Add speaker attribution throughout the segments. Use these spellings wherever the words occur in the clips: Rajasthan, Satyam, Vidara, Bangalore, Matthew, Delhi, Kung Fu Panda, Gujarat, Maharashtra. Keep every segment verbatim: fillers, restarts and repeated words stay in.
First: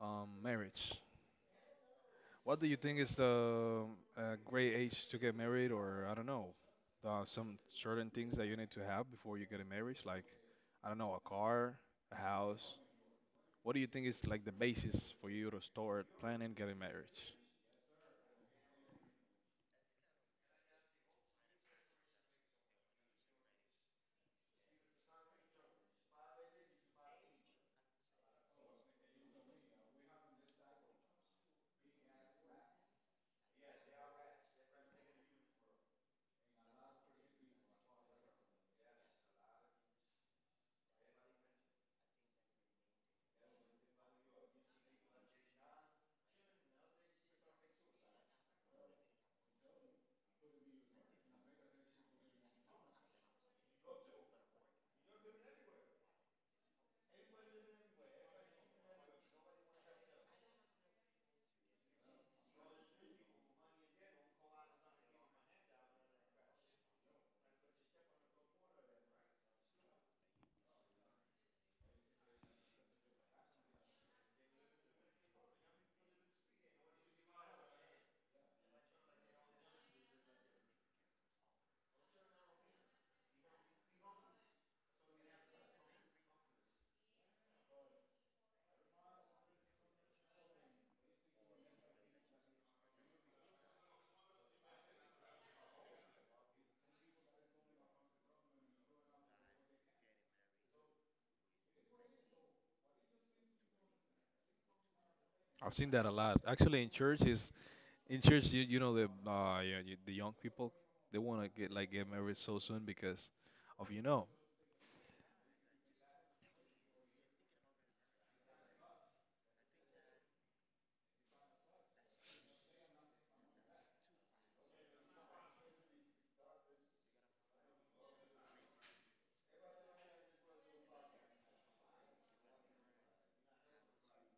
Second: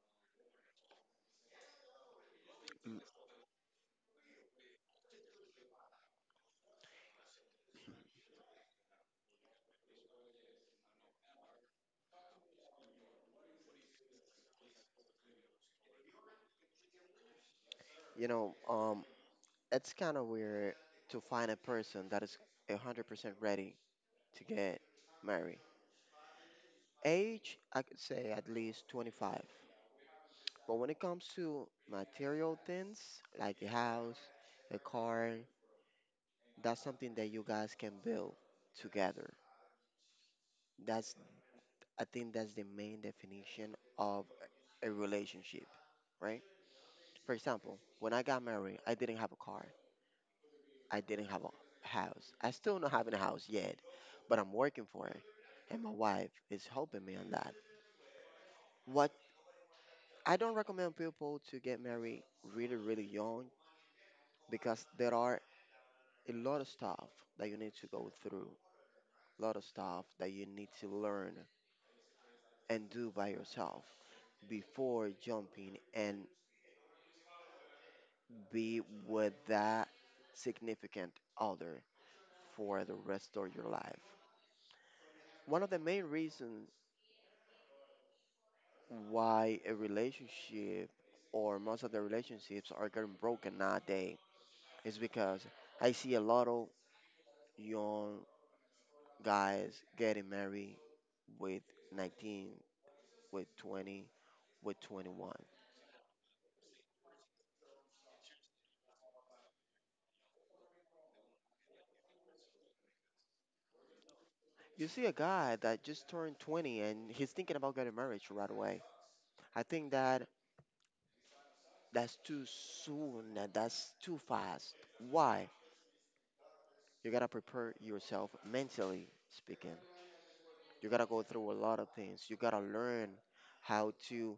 Speaker 1: um, marriage. What do you think
Speaker 2: Mm.
Speaker 1: is the uh, great age to get married, or I don't know, uh, some certain things that you need to have before you get a marriage, like I don't know, a car, a house. What do you think is like the basis for you to start planning getting marriage?
Speaker 2: You know, um, it's kind of weird to find a person that is one hundred percent ready to get married. Age, I could say at least twenty-five. But when it comes to material things like a house, a car, that's something that you guys can build together. That's, I think that's the main definition of a a relationship, right? For example, when I got married, I didn't have a car. I didn't have a house. I still not having a house yet, but I'm working for it, and my wife is helping me on that. What I don't recommend people to get married really really young because there are a lot of stuff that you need to go through, a lot of stuff that you need to learn and do by yourself before jumping and be with that significant other for the rest of your life. One of the main reasons why a relationship or most of the relationships are getting broken nowadays is because I see a lot of young guys getting married with nineteen, with twenty, with twenty-one.
Speaker 1: I've seen that a lot. Actually, in church is in church, you, you know the uh, you, you, the young people they want to get like get married so soon because of you know,
Speaker 2: You see a guy that just turned twenty and he's thinking about getting married right away. I think that that's too soon and that's too fast. Why? You gotta prepare yourself mentally speaking. You gotta go through a lot of things. You gotta learn how to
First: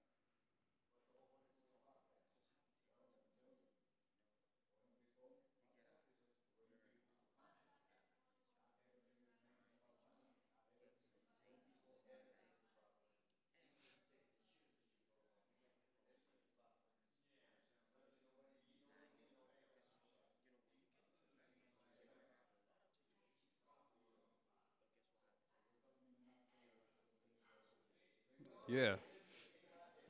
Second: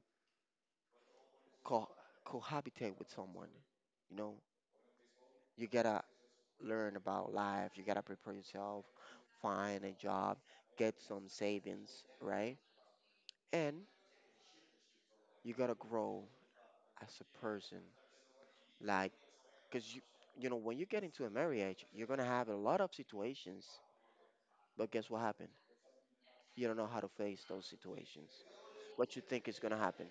Speaker 2: co- cohabitate with someone. You know, you gotta learn about life. You gotta prepare yourself, find a job, get some savings, right? And you gotta grow as a person. Like, cause you, you know, when you get into a marriage, you're gonna have a lot of situations. But guess what happened? You don't know how to face those situations.
Speaker 1: yeah,
Speaker 2: What you think is gonna happen?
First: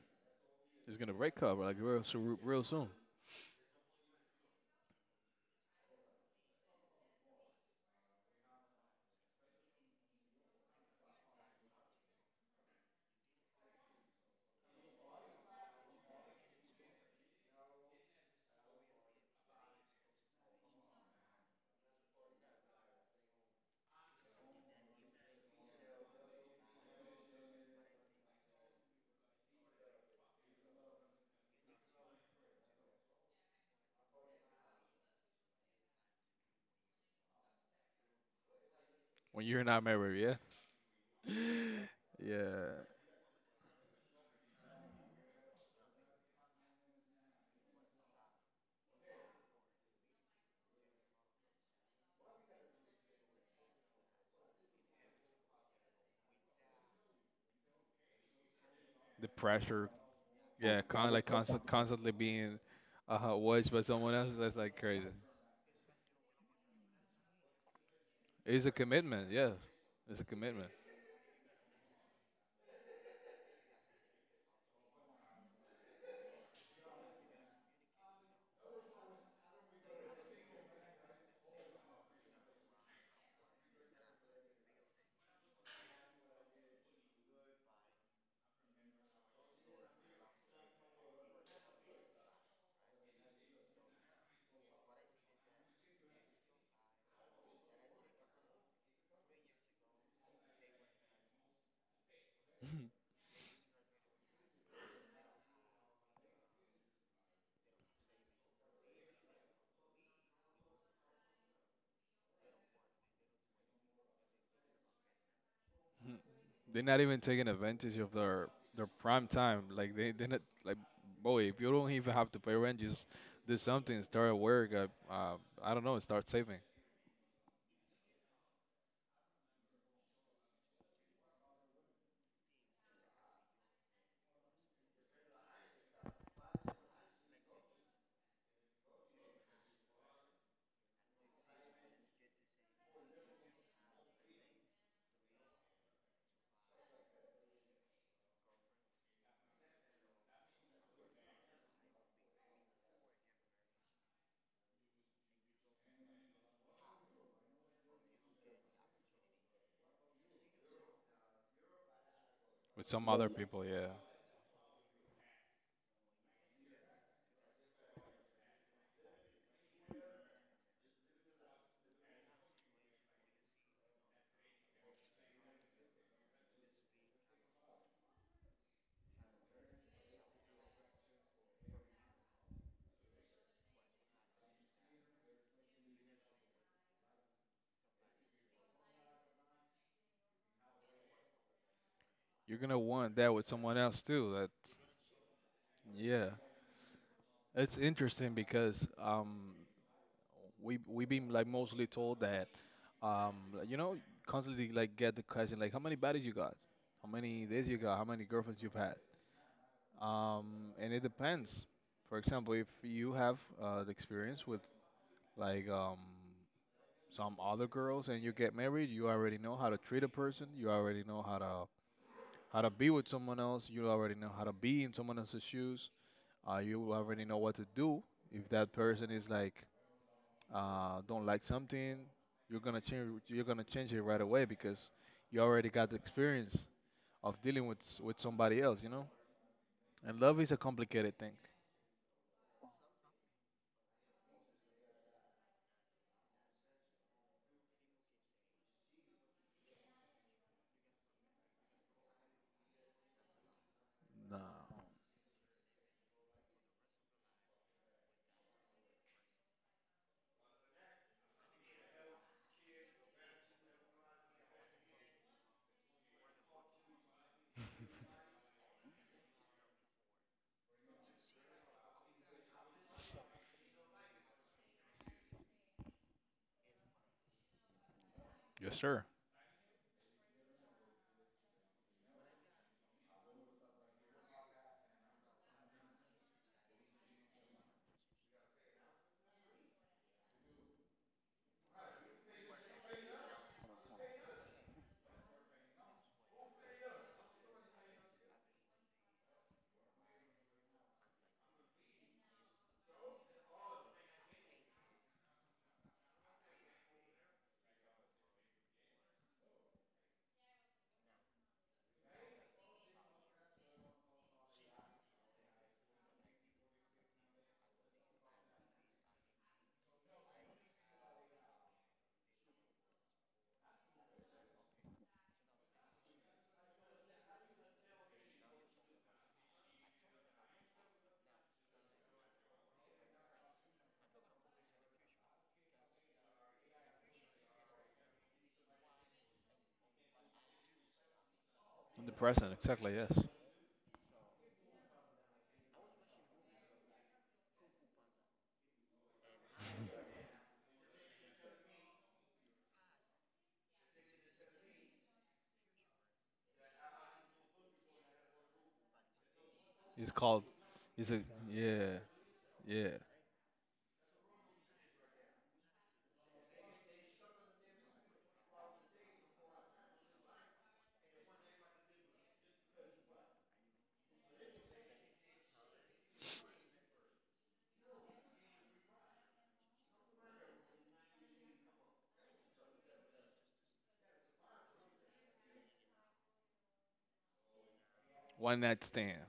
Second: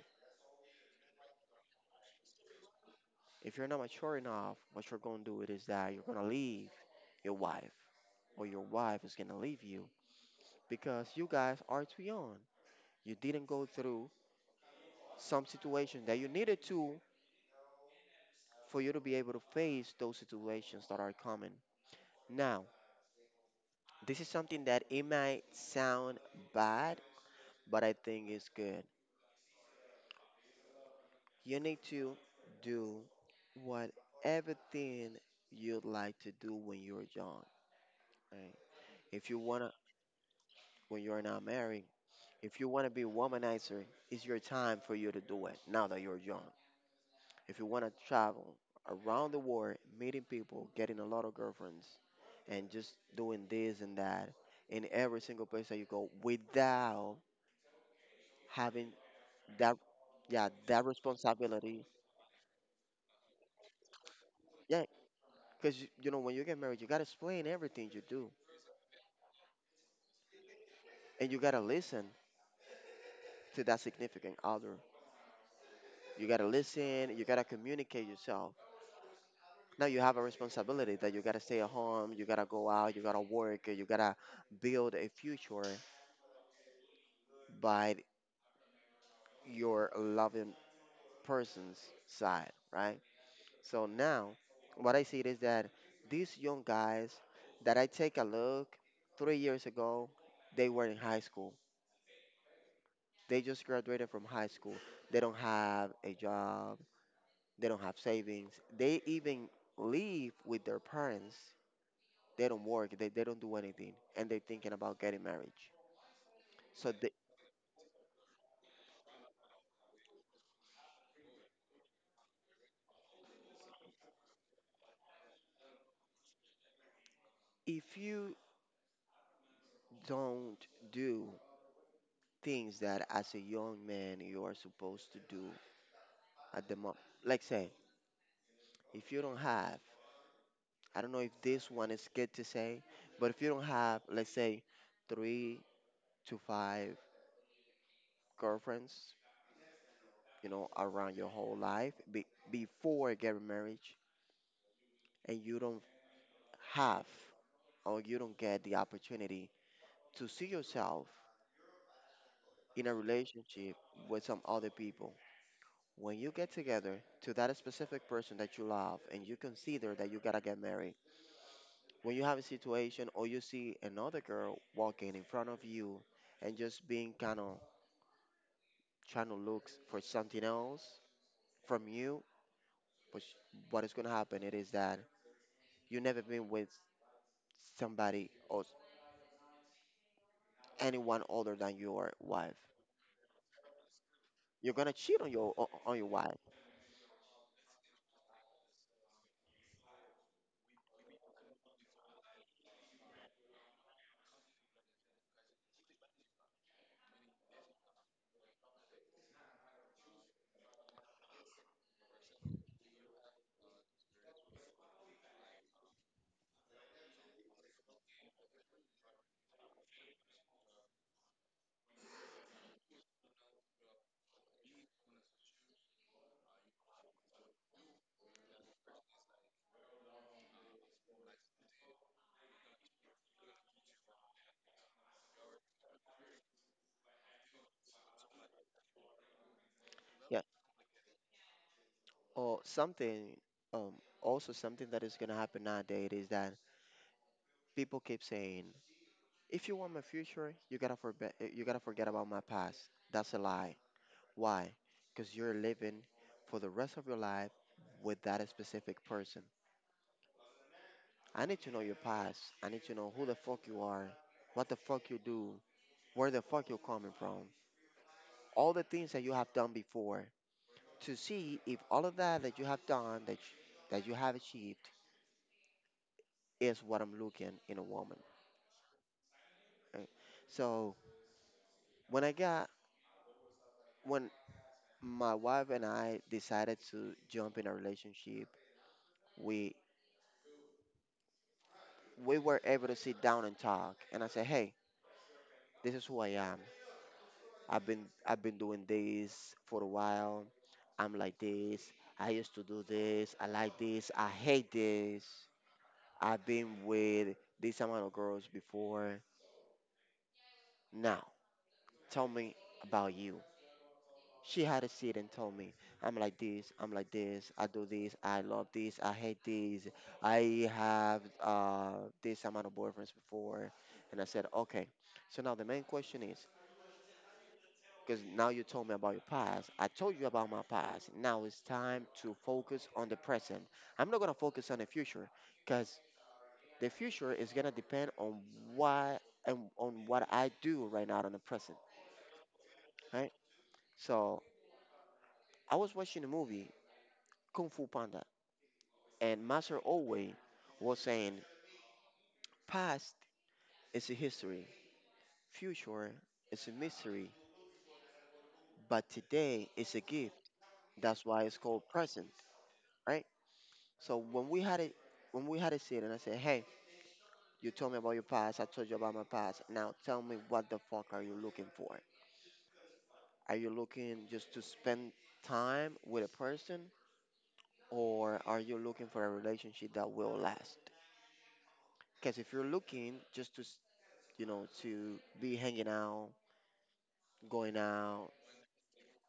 Speaker 1: it's gonna break up like real so, real soon.
Speaker 2: If you're not mature enough, what you're gonna do it is that you're gonna leave your wife, or your wife is gonna leave you because you guys are too young. You didn't go through some situation that you needed to for you to be able to face those situations that are coming. Now, this is something that it might sound bad, but I think it's good. You need to do what everything you'd like to do when you're young. Right? If you
Speaker 1: When you're
Speaker 2: wanna,
Speaker 1: not married, yeah.
Speaker 2: when you're not married. If you
Speaker 1: Yeah,
Speaker 2: want to be a womanizer, it's your time for you to do it now that you're young. If you want to travel around the world, meeting people, getting a lot of girlfriends, and just doing this and that in every single place that you go without having
Speaker 1: the
Speaker 2: that,
Speaker 1: pressure.
Speaker 2: yeah,
Speaker 1: Yeah,
Speaker 2: that
Speaker 1: con like constant,
Speaker 2: responsibility.
Speaker 1: constantly being uh, watched by someone else. That's like
Speaker 2: Yeah,
Speaker 1: crazy.
Speaker 2: because you, you know, when you get married, you got to explain everything you do
Speaker 1: It's a commitment. Yeah, it's a commitment.
Speaker 2: and you got to listen to that significant other. You got to listen, you got to communicate yourself. Now you have a responsibility that you gotta stay at home, you gotta go out, you gotta work, you gotta build a future by your loving person's side, right? So now, what I see is that these young guys that I take a look three years ago, they were in high school. They just graduated from high school. They don't have a job. They don't have savings. They even live with their parents. They don't work. They, they don't do anything. And they're thinking about getting married.
Speaker 1: They're
Speaker 2: So
Speaker 1: not
Speaker 2: the,
Speaker 1: even taking advantage of their their prime time. Like they they're not like boy. If you don't even have to pay rent, just do something. Start at work. Uh, uh, I don't know. Start saving
Speaker 2: if you don't do things that as a young man you are supposed to do at the moment, like say, if you don't have, I don't know if this one is good to say, but if you don't have, let's say, three to five girlfriends, you know, around your whole life be, before getting married, and you don't have or you don't get the opportunity to see yourself
Speaker 1: with
Speaker 2: in a
Speaker 1: some other Well, people.
Speaker 2: relationship
Speaker 1: Yeah,
Speaker 2: with some other people. When you get together to that specific person that you love and you consider that you gotta get married, when you have a situation or you see another girl walking in front of you and just being kind of trying to look for something else from you, but what is gonna happen it is that you never been with somebody or s- anyone other than your wife.
Speaker 1: you're gonna want that with someone else too. That's
Speaker 2: You're gonna cheat on your o- on your
Speaker 1: yeah.
Speaker 2: wife.
Speaker 1: It's interesting because um we we been like mostly told that um like, you know, constantly like get the question like how many bodies you got, how many days you got, how many girlfriends you've had, um and it depends. For example, if you have uh, the experience with like um some other girls and you get married, you already know how to treat a person, you already know how to how to be with someone else, you already know how to be in someone else's shoes, uh, you already know what to do if that person is like uh, don't like something, you're gonna change. You're gonna change it right away because you already got the experience of dealing with s- with somebody else. You know, and love
Speaker 2: Yeah.
Speaker 1: is a complicated thing.
Speaker 2: Or something. Um. Also, something that is gonna happen nowadays is that people keep saying, if you want my future, you gotta forget. You gotta forget about my past. That's a lie.
Speaker 1: No.
Speaker 2: Why? Because you're living for the rest of your life with that specific person. I need to know your past. I need to know who the fuck you are, what the fuck you do, where the fuck you're coming from, all the things that you have done before, to see if all of that that you have done, that you, that you have achieved, is what I'm looking in a woman.
Speaker 1: Yes, sir.
Speaker 2: Right? So when I got when My wife and I decided to jump in a relationship. We we were able to sit down and talk, and I said, "Hey, this is who I am. I've been I've been doing this for a while. I'm like this. I used to do this. I like this. I hate this. I've been with this amount of girls before. Now, tell me about you." She had a seat and told me, "I'm like this, I'm like this, I do this, I love this, I hate this, I have uh, this amount of boyfriends before." And I said, okay. So now the main question is, because now you told me about your past, I told you about my past. Now it's time to focus on the present. I'm not going to focus on the future because the future is going to depend on what and on what I do right now in the present,
Speaker 1: In the present, exactly. Yes.
Speaker 2: right? So I was watching a movie, Kung Fu Panda, and Master Owe was saying, past is a history, future is a mystery, but today is a
Speaker 1: It's
Speaker 2: gift.
Speaker 1: called. It's a
Speaker 2: That's why it's called
Speaker 1: yeah,
Speaker 2: present,
Speaker 1: yeah.
Speaker 2: right? So when we had it, when we had a sit and I said, "Hey, you told me about your past, I told you about my past. Now tell me what the fuck are you looking for? Are you looking just to spend time with a person or are you looking for a relationship that will last? Because if you're looking just to, s- you know, to be hanging out, going out,"
Speaker 1: One night stand.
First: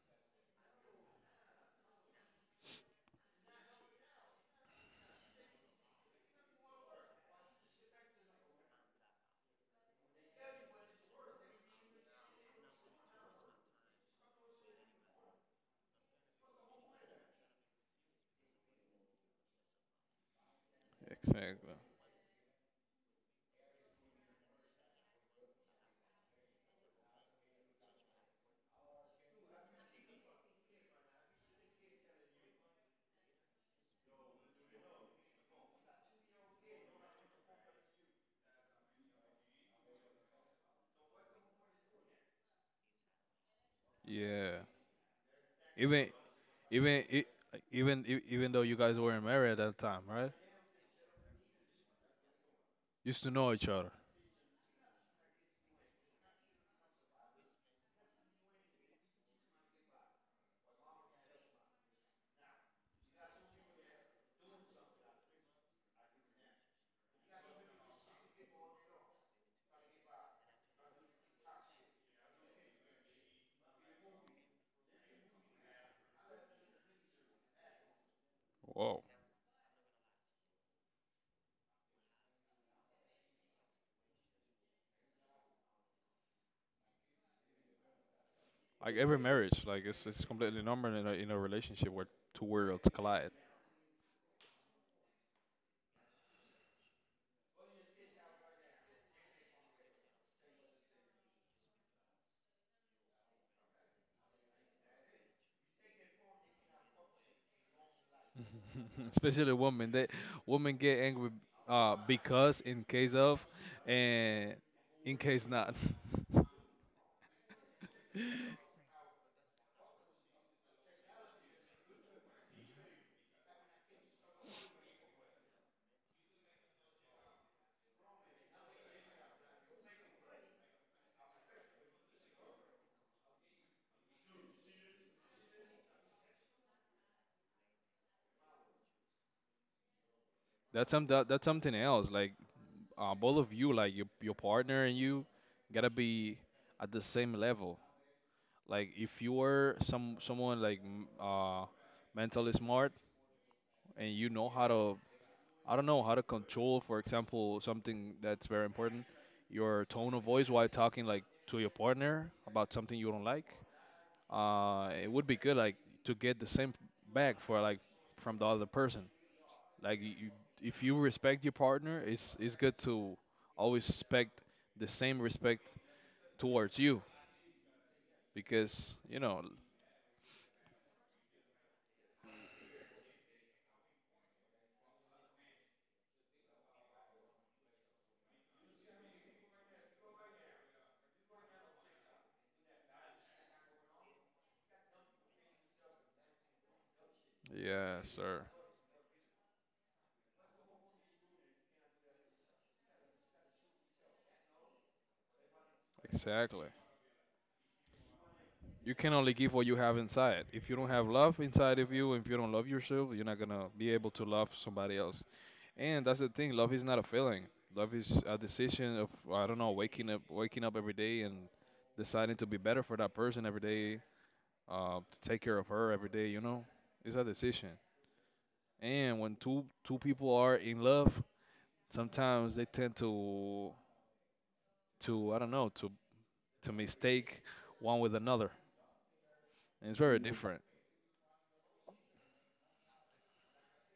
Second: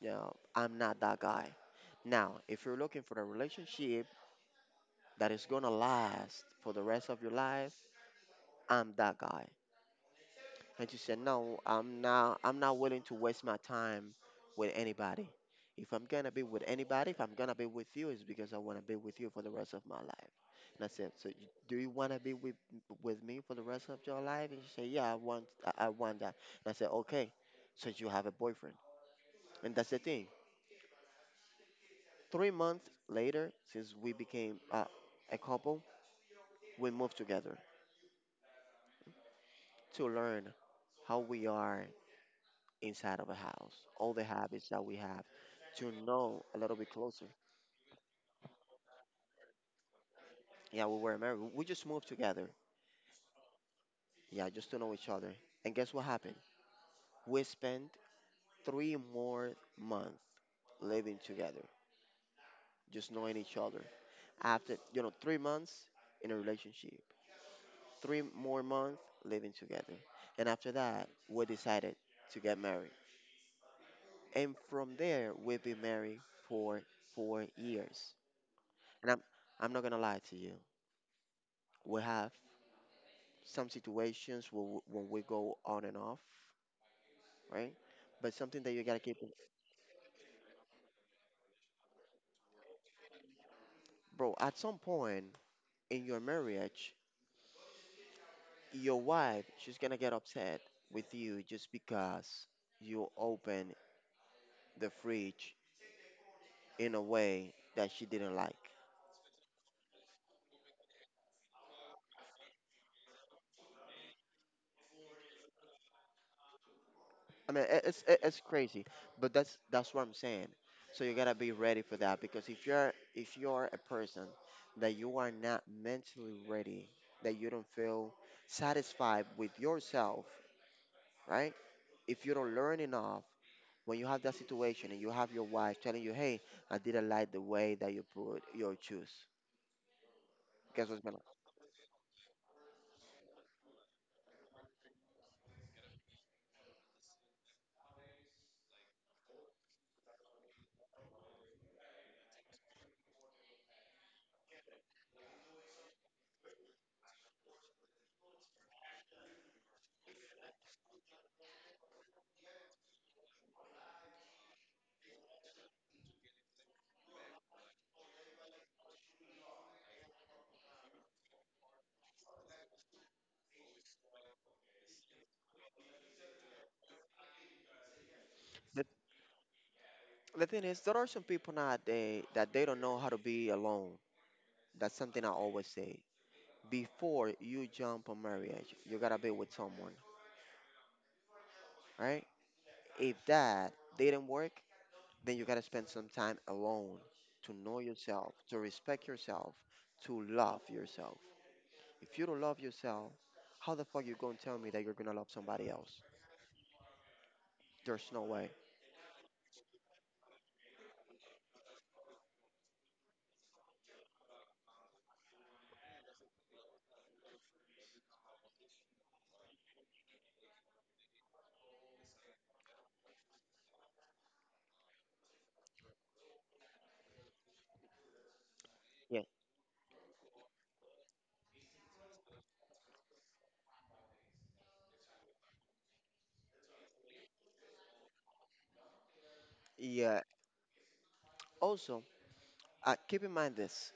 Speaker 2: yeah, I'm not that guy. "Now, if you're looking for a relationship that is gonna last for the rest of your life, I'm that guy." And you said, "No, I'm not. I'm not willing to waste my time with anybody. If I'm gonna be with anybody, if I'm gonna be with you, it's because I wanna be with you for the rest of my life." And I said, "So you,
Speaker 1: Exactly.
Speaker 2: do you wanna be with with me for the rest of your life?" And she said, "Yeah, I want. I, I want that." And I said, okay. So you have a boyfriend, and that's the thing. Three months later, since we became uh, a couple, we moved together to learn how we are inside of a house, all the
Speaker 1: Yeah.
Speaker 2: habits that we have, to
Speaker 1: Even
Speaker 2: know a little bit
Speaker 1: even
Speaker 2: closer.
Speaker 1: e- even e- even though you guys weren't married at that time, right?
Speaker 2: Yeah, we were married. We just moved together.
Speaker 1: Used to know each other.
Speaker 2: Yeah, just to know each other. And guess what happened? We spent three more months living together, just knowing each other. After, you know, three months in a relationship, three more months living together. And after that, we decided to get married, and from there we've been married for four years.
Speaker 1: Whoa.
Speaker 2: And I'm I'm not gonna lie to you. We have some situations where w- when we go on and off, right? But something that you
Speaker 1: Like
Speaker 2: gotta
Speaker 1: every
Speaker 2: keep, in-
Speaker 1: marriage, like it's it's completely normal in a, in a relationship where two worlds collide.
Speaker 2: bro. At some point in your marriage, your wife she's gonna get upset with you just because you open the fridge in a way that she didn't like.
Speaker 1: Especially women, they women get angry uh because in case of and in case not.
Speaker 2: I mean, it- it's it- it's crazy, but that's that's what I'm saying. So you gotta be ready for that because if you're if you're a person that you are not mentally ready, that you don't feel satisfied with yourself, right? If you don't learn enough, when you have that situation and you have your wife telling you, "Hey, I didn't like the way that you put your shoes,"
Speaker 1: That's
Speaker 2: guess what's
Speaker 1: some
Speaker 2: gonna?
Speaker 1: that, that's something else. Like uh, both of you, like your your partner and you, gotta be at the same level. Like if you are some someone like m- uh mentally smart, and you know how to I don't know how to control, for example, something that's very important, your tone of voice while talking like to your partner about something you don't like. Uh, it would be good like to get the same back for like from the other person. Like you, you- if you respect your partner, it's it's good to always expect the same respect towards you,
Speaker 2: The,
Speaker 1: because you know.
Speaker 2: the thing is, there are some people nowadays that they don't know how to be alone. That's something I always say. Before you jump on marriage, you gotta be with someone, right? If that didn't work, then you gotta spend some time alone to know
Speaker 1: Yeah,
Speaker 2: yourself,
Speaker 1: sir.
Speaker 2: to respect yourself, to love yourself. If you don't love yourself, how the fuck you gonna tell me that you're gonna love somebody else?
Speaker 1: Exactly.
Speaker 2: There's no way.
Speaker 1: You can only give what you have inside. If you don't have love inside of you, if you don't love yourself, you're not gonna be able to love somebody else. And that's the thing. Love is not a feeling. Love is a decision of I don't know, waking up, waking up every day and deciding to be better for that person every day, uh, to take care of her every day. You know, it's a decision. And
Speaker 2: Yeah.
Speaker 1: when two two people are in love, sometimes they tend to to I don't know to to mistake one with another, and it's very
Speaker 2: Yeah.
Speaker 1: Mm. different.
Speaker 2: Also, uh, keep in mind this.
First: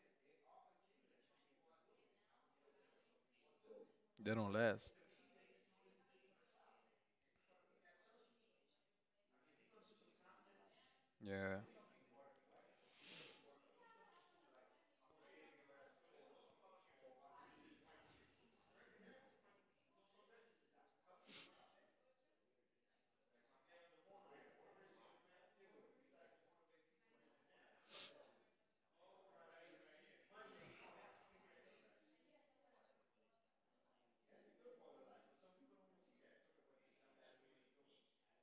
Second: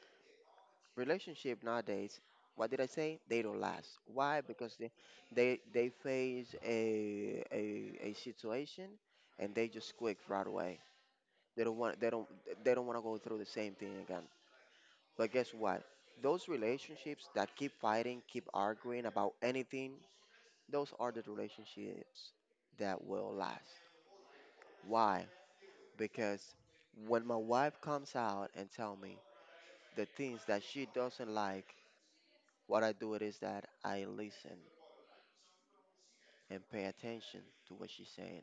Speaker 2: Relationship nowadays, what did I say? They don't last.
Speaker 1: They
Speaker 2: Why?
Speaker 1: don't
Speaker 2: Because they
Speaker 1: last.
Speaker 2: they, they face a, a a situation and they just quit right away.
Speaker 1: Yeah.
Speaker 2: they don't want they don't they don't want to go through the same thing again. But guess what? Those relationships that keep fighting, keep arguing about anything, those are the relationships that will last. Why? Because when my wife comes out and tell me the things that she doesn't like, what I do it is that I listen and pay attention to what she's saying.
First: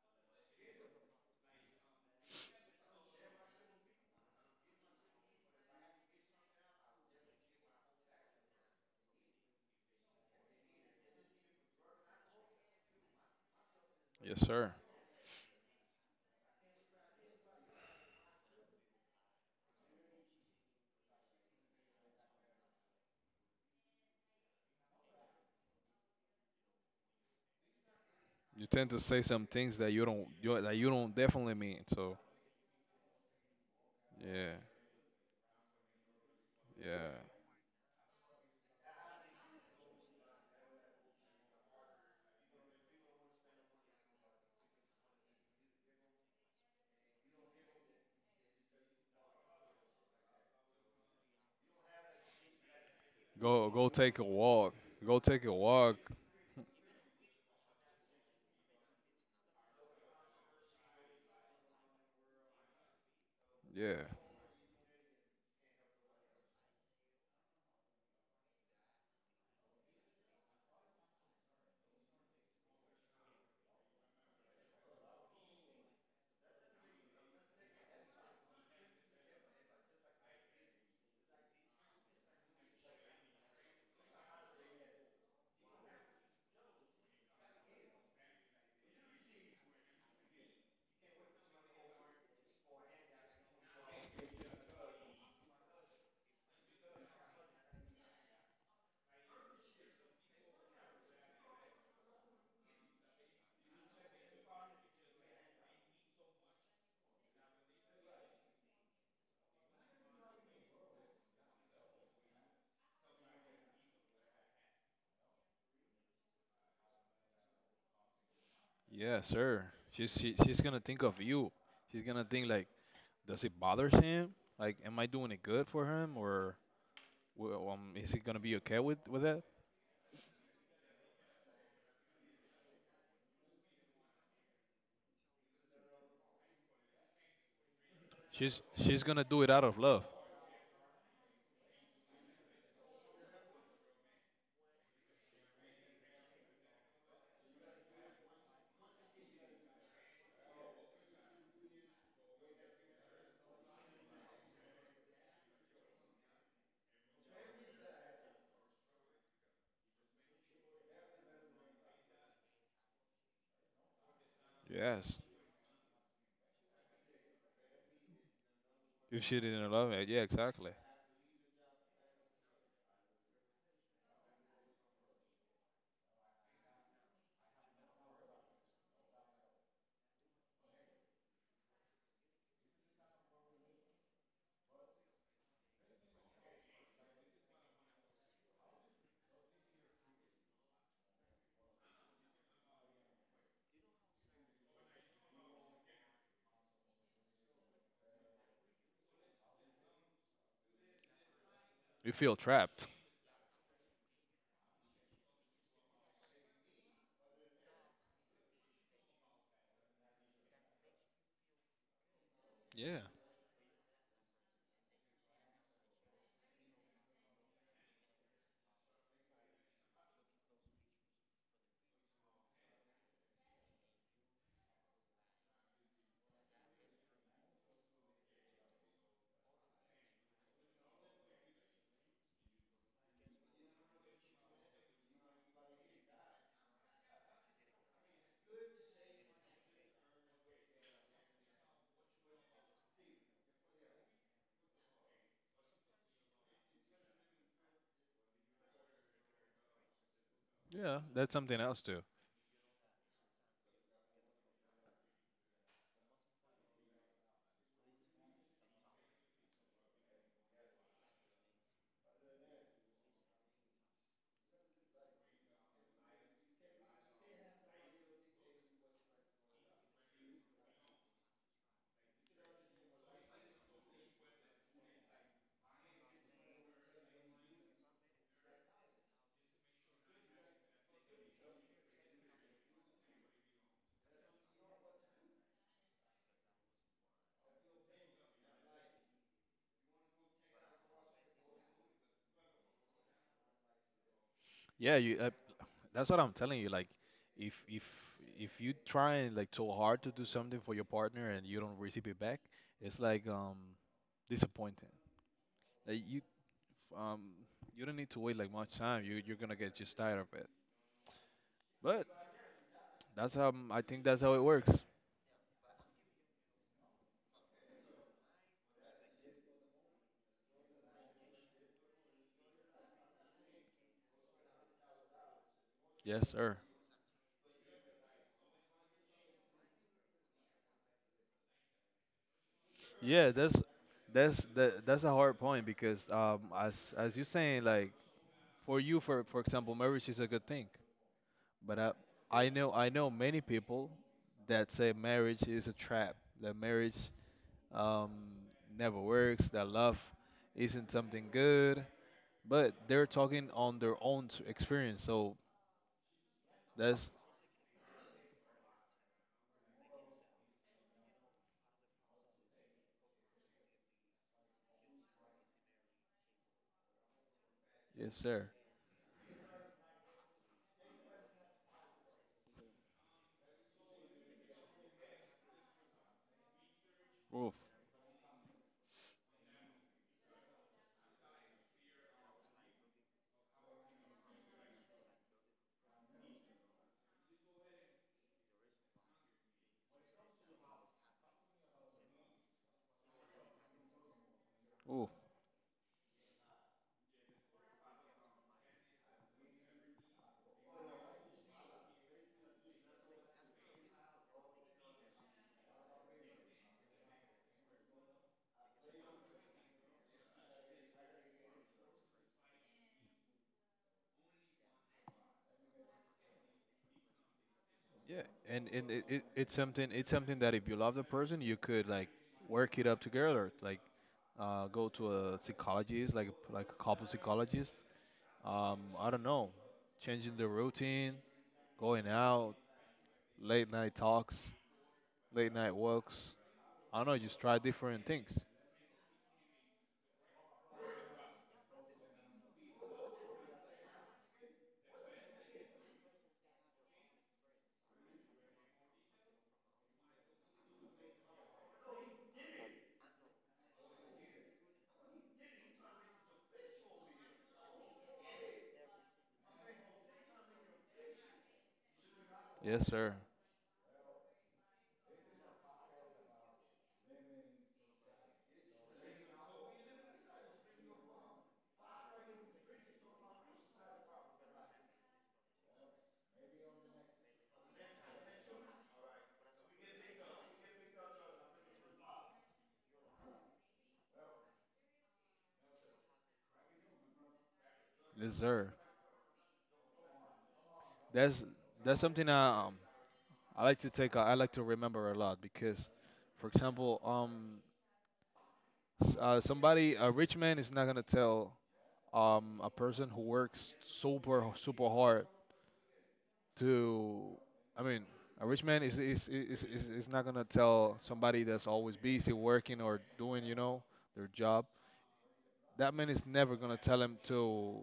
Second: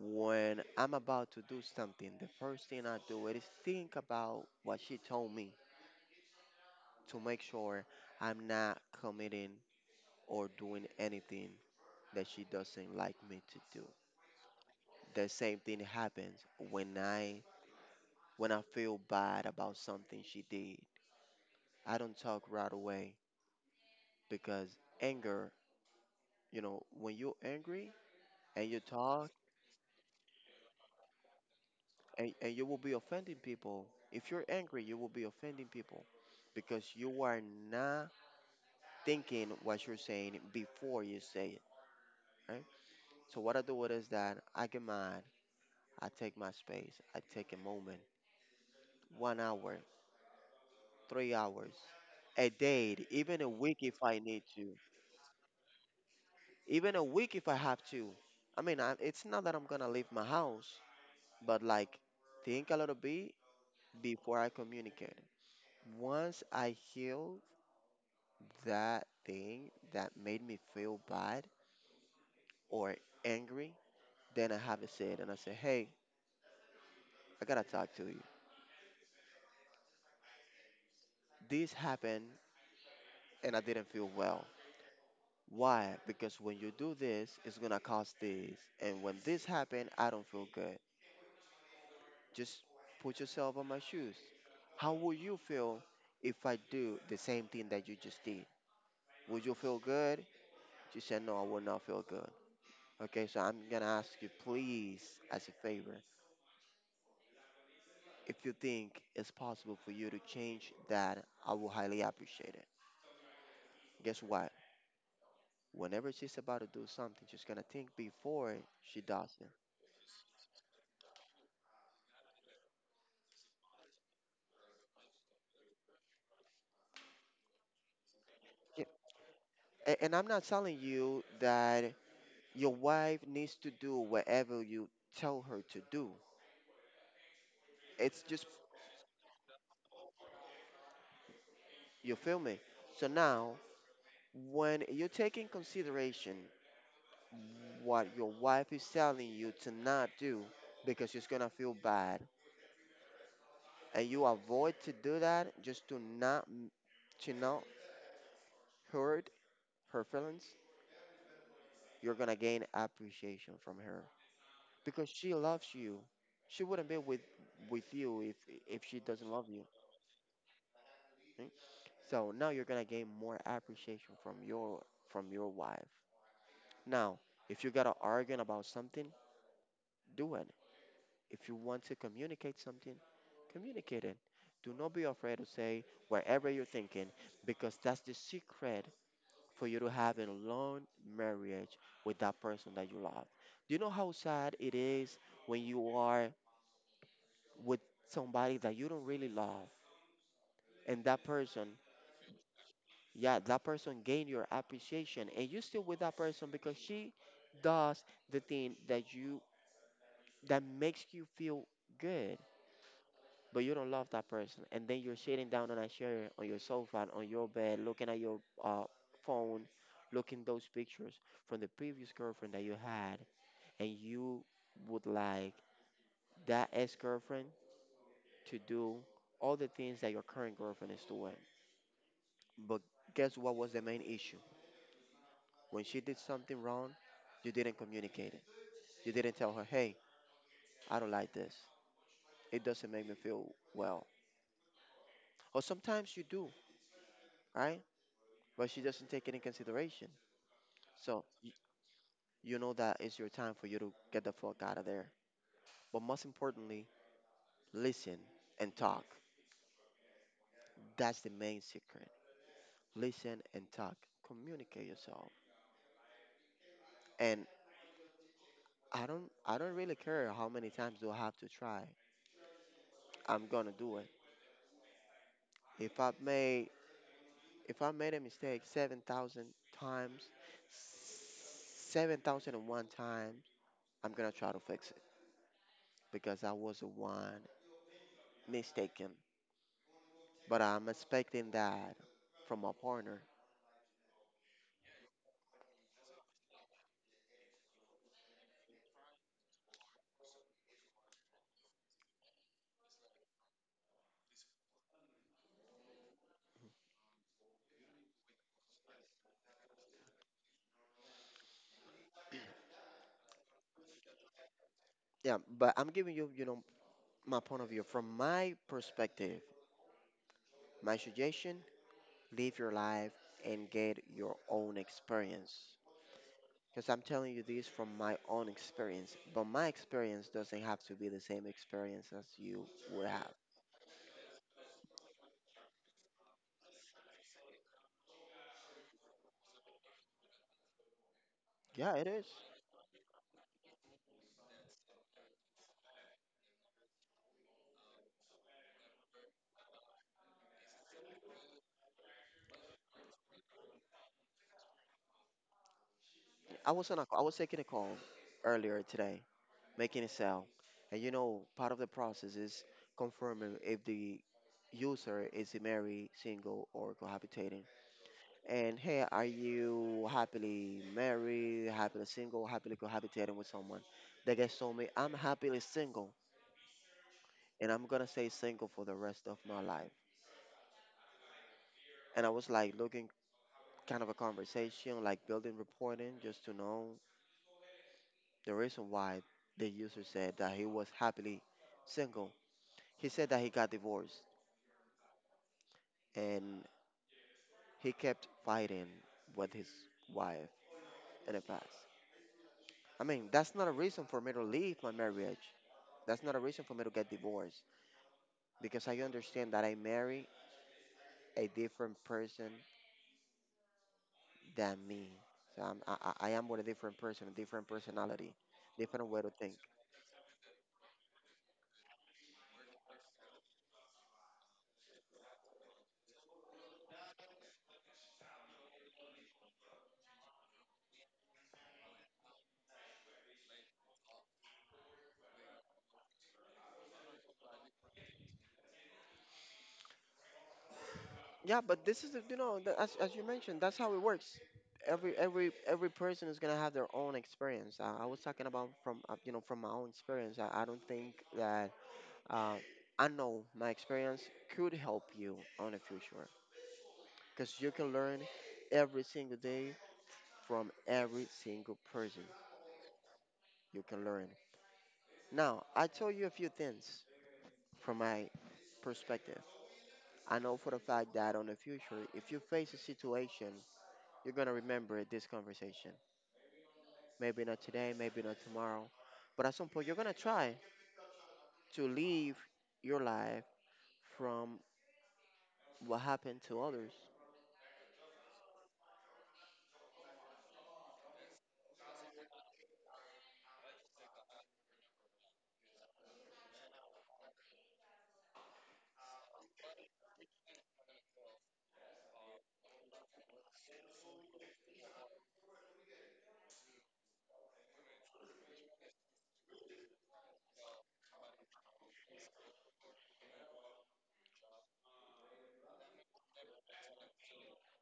Speaker 2: When I'm about to do something, the first thing I do is think about what she told me, to make sure I'm not committing or doing anything that she doesn't like me to do.
Speaker 1: Yes, sir.
Speaker 2: The same thing happens when I when I feel bad about something she did. I don't talk right away because anger, you know, when you're angry
Speaker 1: You
Speaker 2: and you
Speaker 1: tend to say
Speaker 2: talk
Speaker 1: some things that you don't you, that you don't definitely mean. So
Speaker 2: and, and you will be offending people. If you're
Speaker 1: yeah,
Speaker 2: angry, you will be offending people because
Speaker 1: yeah.
Speaker 2: you are not thinking what you're saying before you say it, right? So what I do it is that I get mad, I take my space, I take a moment, one hour, three hours, a day, even a
Speaker 1: Go
Speaker 2: week
Speaker 1: go
Speaker 2: if
Speaker 1: take
Speaker 2: I
Speaker 1: a
Speaker 2: need to,
Speaker 1: walk. Go take a walk.
Speaker 2: even a week if I have to. I mean, I, it's not that I'm gonna leave my house, but like think a little bit
Speaker 1: Yeah,
Speaker 2: before I communicate. Once I heal that thing that made me feel bad or angry, then I have to say it said, and I say, hey, I gotta talk to you. This happened and I didn't feel well. Why? Because when you do this, it's gonna cause this. And when this happened, I don't feel good. Just put yourself on my shoes. How would you feel if I do the same thing that you just did? Would you feel good? She said, no, I will not feel good. Okay, so I'm gonna ask you, please, as a favor, if you think it's possible for you to change that, I will highly appreciate it. Guess what? Whenever she's about to do something, she's gonna think before she
Speaker 1: yeah,
Speaker 2: does it.
Speaker 1: sir. She's she, she's gonna think of you. She's gonna think like, does it bothers him? Like, am I doing it good for him, or w- um, is he gonna be okay
Speaker 2: Yeah,
Speaker 1: with with that?
Speaker 2: a- and I'm not telling you that your wife needs to do whatever you tell her to do. It's just,
Speaker 1: She's she's gonna do it out of love.
Speaker 2: you feel me? So now, when you take in consideration what your wife is telling you to not do, because she's gonna feel bad, and you avoid to do that, just to not m- to not hurt her feelings, you're gonna gain appreciation from her because
Speaker 1: Yes.
Speaker 2: she loves you. She wouldn't be with with you if if she
Speaker 1: If
Speaker 2: doesn't
Speaker 1: she
Speaker 2: love you.
Speaker 1: didn't love it, yeah, exactly.
Speaker 2: Mm? So now you're gonna gain more appreciation from your from your wife. Now, if you got to argue about something, do it. If you want to communicate something, communicate it. Do not be afraid to say whatever you're thinking, because that's the secret for you to have a long marriage with that person that you love. Do you know how sad it is when you are with somebody that you don't really love, and that person,
Speaker 1: You feel trapped.
Speaker 2: yeah, that person gain your appreciation and you still with that person because she does the thing that you that makes you feel good,
Speaker 1: Yeah,
Speaker 2: but you don't love that person, and then you're sitting down on a chair, on your sofa, on your bed, looking at your uh, phone, looking those pictures from the previous girlfriend that you had, and you would like that ex-girlfriend to do all the things that your current girlfriend is doing. But guess what was the main issue? When she did something wrong, you didn't communicate it. You didn't tell her, hey, I don't like this. It doesn't make me feel well. Or sometimes you do, right? But she doesn't take it in consideration.
Speaker 1: yeah.
Speaker 2: So
Speaker 1: That's
Speaker 2: y-
Speaker 1: something else too.
Speaker 2: you know that it's your time for you to get the fuck out of there. But most importantly, listen and talk. That's the main secret. Listen and talk. Communicate yourself. And I don't I don't really care how many times do I have to try. I'm gonna do it. If I've made if I made a mistake seven thousand times, seven thousand and one times, I'm gonna try to fix it because I was the one mistaken. But I'm expecting that from my partner.
Speaker 1: Yeah, you. I, That's what I'm telling you. Like, if if if you try and like so hard to do something for your partner and you don't receive it back, it's like um disappointing. Like you um you don't need to wait like much time. You you're gonna get just tired of it. But that's how I think that's how it works.
Speaker 2: Yeah, but I'm giving you, you know, my point of view from my perspective. My suggestion: live your life and get your own experience.
Speaker 1: Yes, sir.
Speaker 2: Because I'm telling you this from my own experience, but my experience doesn't have to be the same experience as you would
Speaker 1: Yeah,
Speaker 2: have.
Speaker 1: that's that's that, that's a hard point because um as as you saying like for you for for example marriage is a good thing. But I,
Speaker 2: Yeah, it is.
Speaker 1: I know I know many people that say marriage is a trap, that marriage um, never works, that love isn't something good. But they're talking on their own s- experience, so
Speaker 2: I was on a,
Speaker 1: that's
Speaker 2: I was taking a call earlier today, making a sale, and you know, part of the process is confirming if the user is married, single, or cohabitating.
Speaker 1: yes, sir.
Speaker 2: And hey, are you happily married, happily single, happily cohabitating with someone? The guy told me, I'm happily single,
Speaker 1: Oof,
Speaker 2: and I'm gonna stay single for the rest of my life. And I was like looking kind of a conversation, like building reporting, just to know the reason why the user said that he was happily single. He said that he got divorced
Speaker 1: oof.
Speaker 2: and he kept fighting with his wife in the past. I mean, that's not a reason for me to leave my marriage. That's not a reason for me to get divorced, because I understand that I marry a different person than me. So I'm, I, I I am with a different person, a different
Speaker 1: Yeah,
Speaker 2: personality,
Speaker 1: and and it,
Speaker 2: different
Speaker 1: it,
Speaker 2: way to
Speaker 1: it's
Speaker 2: think.
Speaker 1: something it's something that if you love the person, you could like work it up together, like uh, go to a psychologist, like like a couple psychologist. Um, I don't know, changing the routine, going out, late night talks, late night walks. I don't know, just try different things.
Speaker 2: Yeah, but this is the, you know the, as as you mentioned, that's how it works. Every every every person is gonna have their own experience. Uh, I was talking about from uh, you know, from my own experience. I, I don't think that uh, I know my experience could help you on the future, because you can learn every single day from every single person.
Speaker 1: Yes, sir.
Speaker 2: You can learn. Now I told you a few things from my perspective. I know for the fact that on the future, if you face a situation, you're gonna remember this conversation. Maybe not today, maybe not tomorrow. But at some point, you're going to try to live your life from what happened to others.
Speaker 1: Yes, sir. That's that's something I um, I like to take. I like to remember a lot because, for example, um, s- uh, somebody a rich man is not gonna tell um, a person who works super super hard to I mean a rich man is is is, is, is not going to tell somebody that's always busy working or doing you know their job. That man is never going to tell him to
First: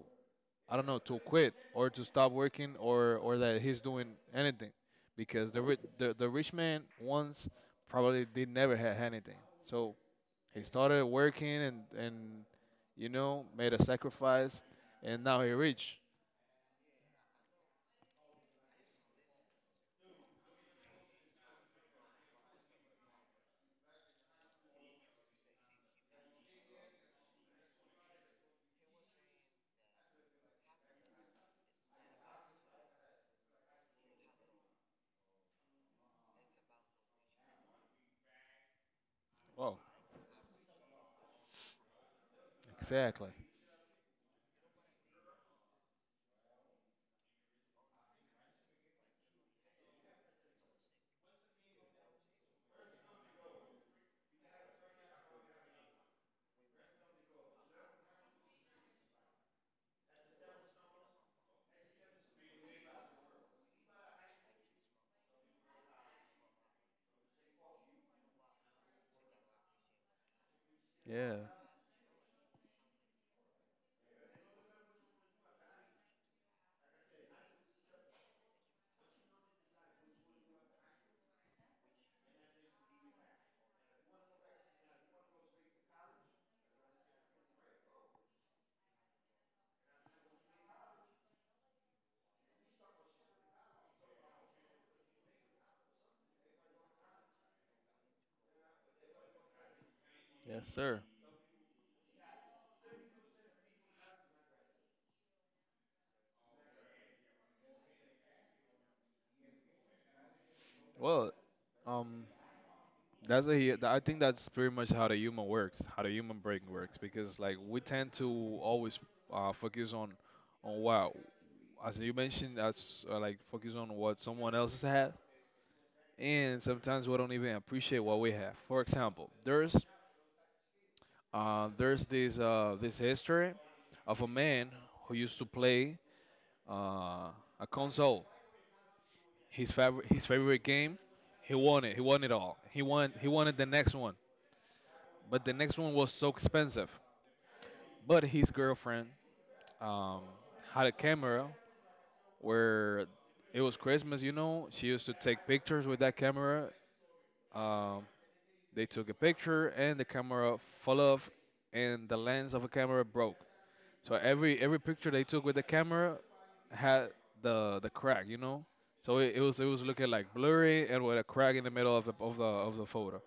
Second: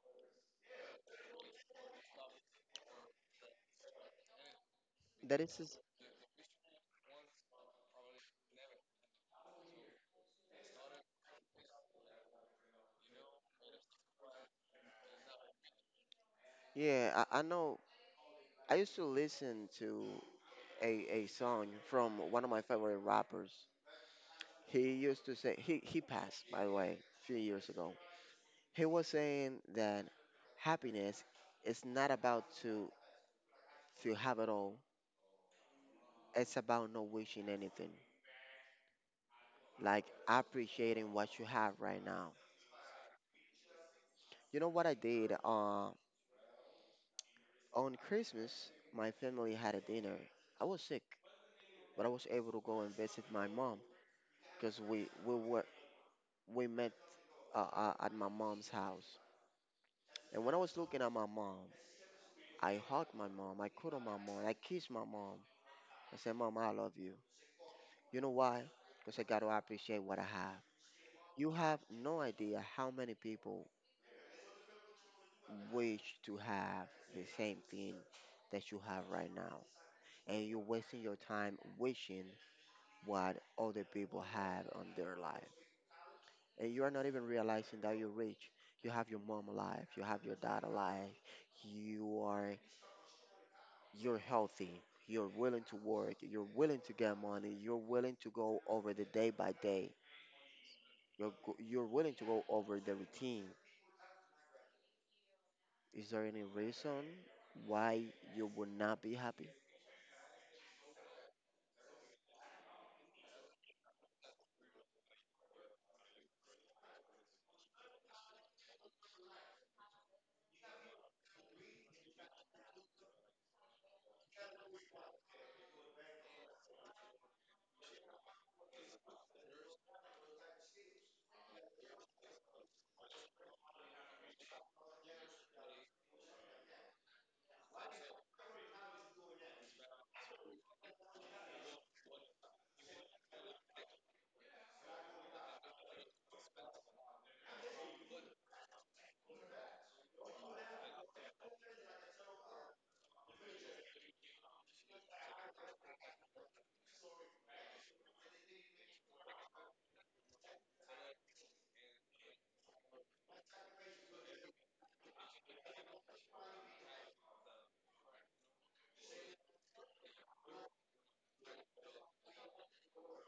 Speaker 1: I don't know to quit or to stop working or or that he's doing anything,
Speaker 2: That
Speaker 1: because
Speaker 2: is,
Speaker 1: the
Speaker 2: just,
Speaker 1: ri- the, the rich man once probably did never had anything. So he started working and and you know made a sacrifice and now he rich.
Speaker 2: yeah, I, I know. I used to listen to a, a song from one of my favorite rappers. He used to say, he, he passed, by the way, a few years ago. He was saying that happiness is not about to, to have it all, it's about not wishing anything,
Speaker 1: Well,
Speaker 2: like appreciating what you have right now.
Speaker 1: exactly.
Speaker 2: You know what I did? Uh, on Christmas, my family had a dinner. I was sick, but I was able to go and visit my mom because we we were we met uh, uh, at my mom's house. And when I was looking at my mom, I hugged my mom, I cuddled my mom, I kissed my mom. I said, "Mom, I love you." You know why? Because I got to appreciate what I have.
Speaker 1: Yeah,
Speaker 2: You have no idea how many people wish to have the same thing that you have right now, and you're wasting your time wishing what other people have on their life. And you are not even realizing that you're rich. You have your mom alive, you have your dad alive, you are you're healthy, you're willing to work, you're willing to get money, you're willing to go over the day by day.
Speaker 1: yes sir.
Speaker 2: You're go- you're willing to go over the routine. Is there any reason why you would not be happy?
Speaker 1: Well, Um, that's a, hu- I think that's pretty much how the human works, how the human brain works, because like we tend to always uh, focus on on what, as you mentioned, as uh, like focus on what someone else has had, and sometimes we don't even appreciate what we have. For example, there's uh, there's this uh, this history of a man who used to play uh, a console, his favorite his favorite game. He won it. He won it all. He won he wanted the next one. But the next one was so expensive. But his girlfriend um, had a camera where it was Christmas, you know. She used to take pictures with that camera. Um, they took a picture and the camera fell off and the lens of a camera broke. So every every picture they took with the camera had the the crack, you know. So it, it was it was looking like blurry and with a crack in the middle of the of the of the photo.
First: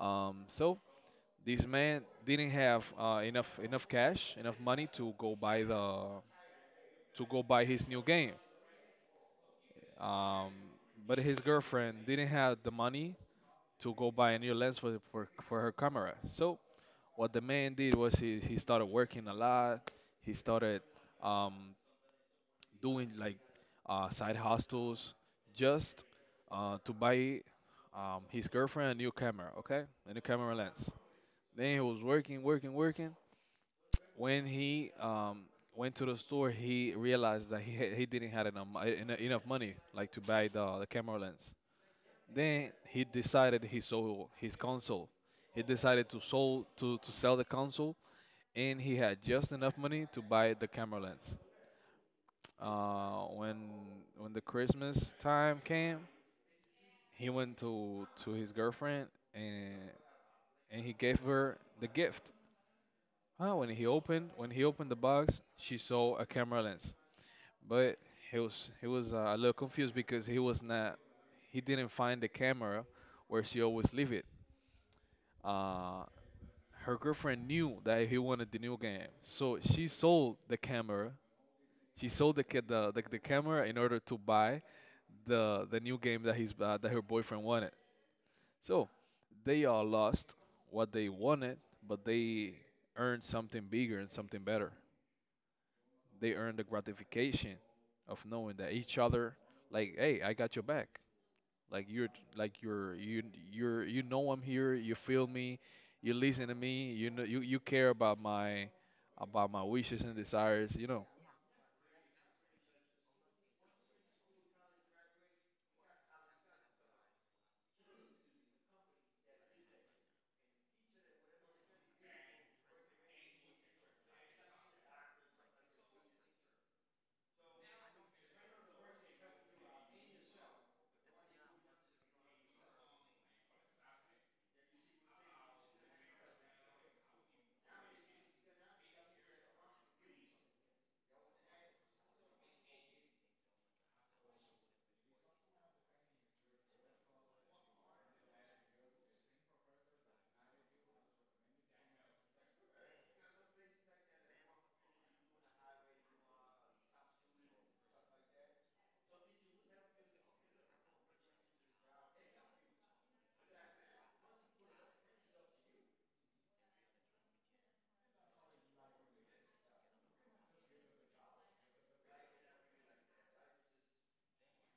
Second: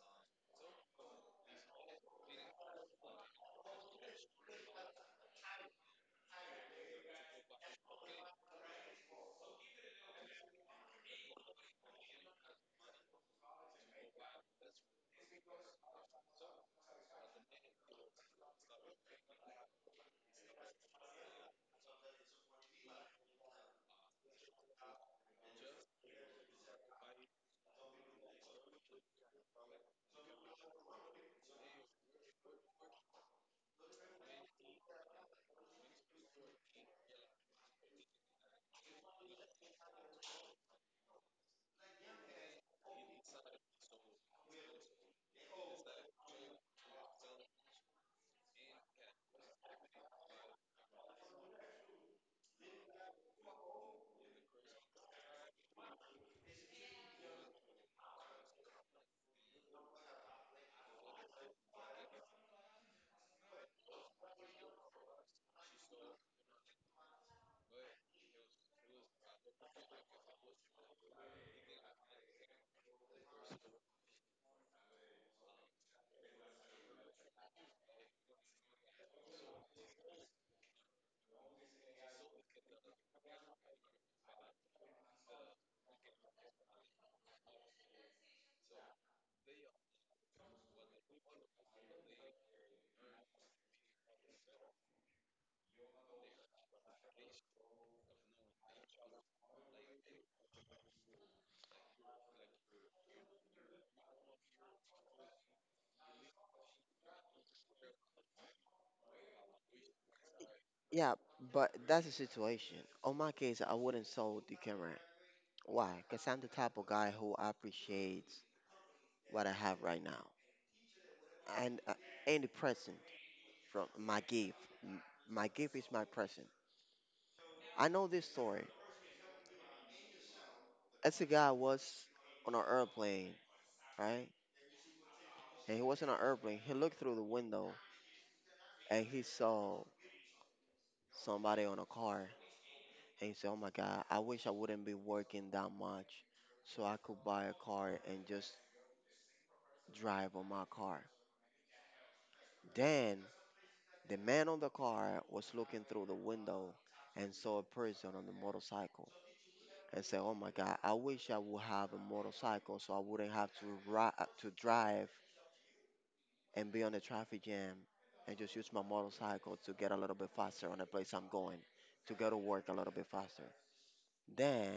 Speaker 1: Um, so this man didn't have uh, enough enough cash, enough money to go buy the to go buy his new game. Um, but his girlfriend didn't have the money to go buy a new lens for, for for her camera. So what the man did was he, he started working a lot. He started um, doing like uh, side hustles just uh, to buy um, his girlfriend a new camera, okay, a new camera lens. Then he was working, working, working. When he um, went to the store, he realized that he had, he didn't have enough mo- en- enough money like to buy the, the camera lens. Then he decided he sold his console. He decided to sold to, to sell the console, and he had just enough money to buy the camera lens. Uh, when when the Christmas time came, he went to to his girlfriend and and he gave her the gift. Huh, when he opened when he opened the box, she saw a camera lens, but he was he was uh, a little confused because he was not he didn't find the camera where she always leave it. Uh, her girlfriend knew that he wanted the new game, so she sold the camera. She sold the ca- the, the, the camera in order to buy the the new game that he's uh, that her boyfriend wanted. So they all lost what they wanted, but they earned something bigger and something better. They earn the gratification of knowing that each other, like, hey, I got your back. Like you're like you're you you're you know I'm here, you feel me, you listen to me, you know, you, you care about my about my wishes and desires, you know
Speaker 2: Yeah, but that's the situation. On my case, I wouldn't sell the camera. Why? Because I'm the type of guy who appreciates what I have right now, and uh, any present from my gift. M- My gift is my present. I know this story. As a guy was on an airplane, right? And he was in an airplane. He looked through the window and he saw somebody on a car. And he said, "Oh my God, I wish I wouldn't be working that much, so I could buy a car and just drive on my car." Then the man on the car was looking through the window and saw a person on the motorcycle. And say, "Oh my God, I wish I would have a motorcycle so I wouldn't have to ri- uh, to drive and be on the traffic jam, and just use my motorcycle to get a little bit faster on the place I'm going, to go to work a little bit faster." Then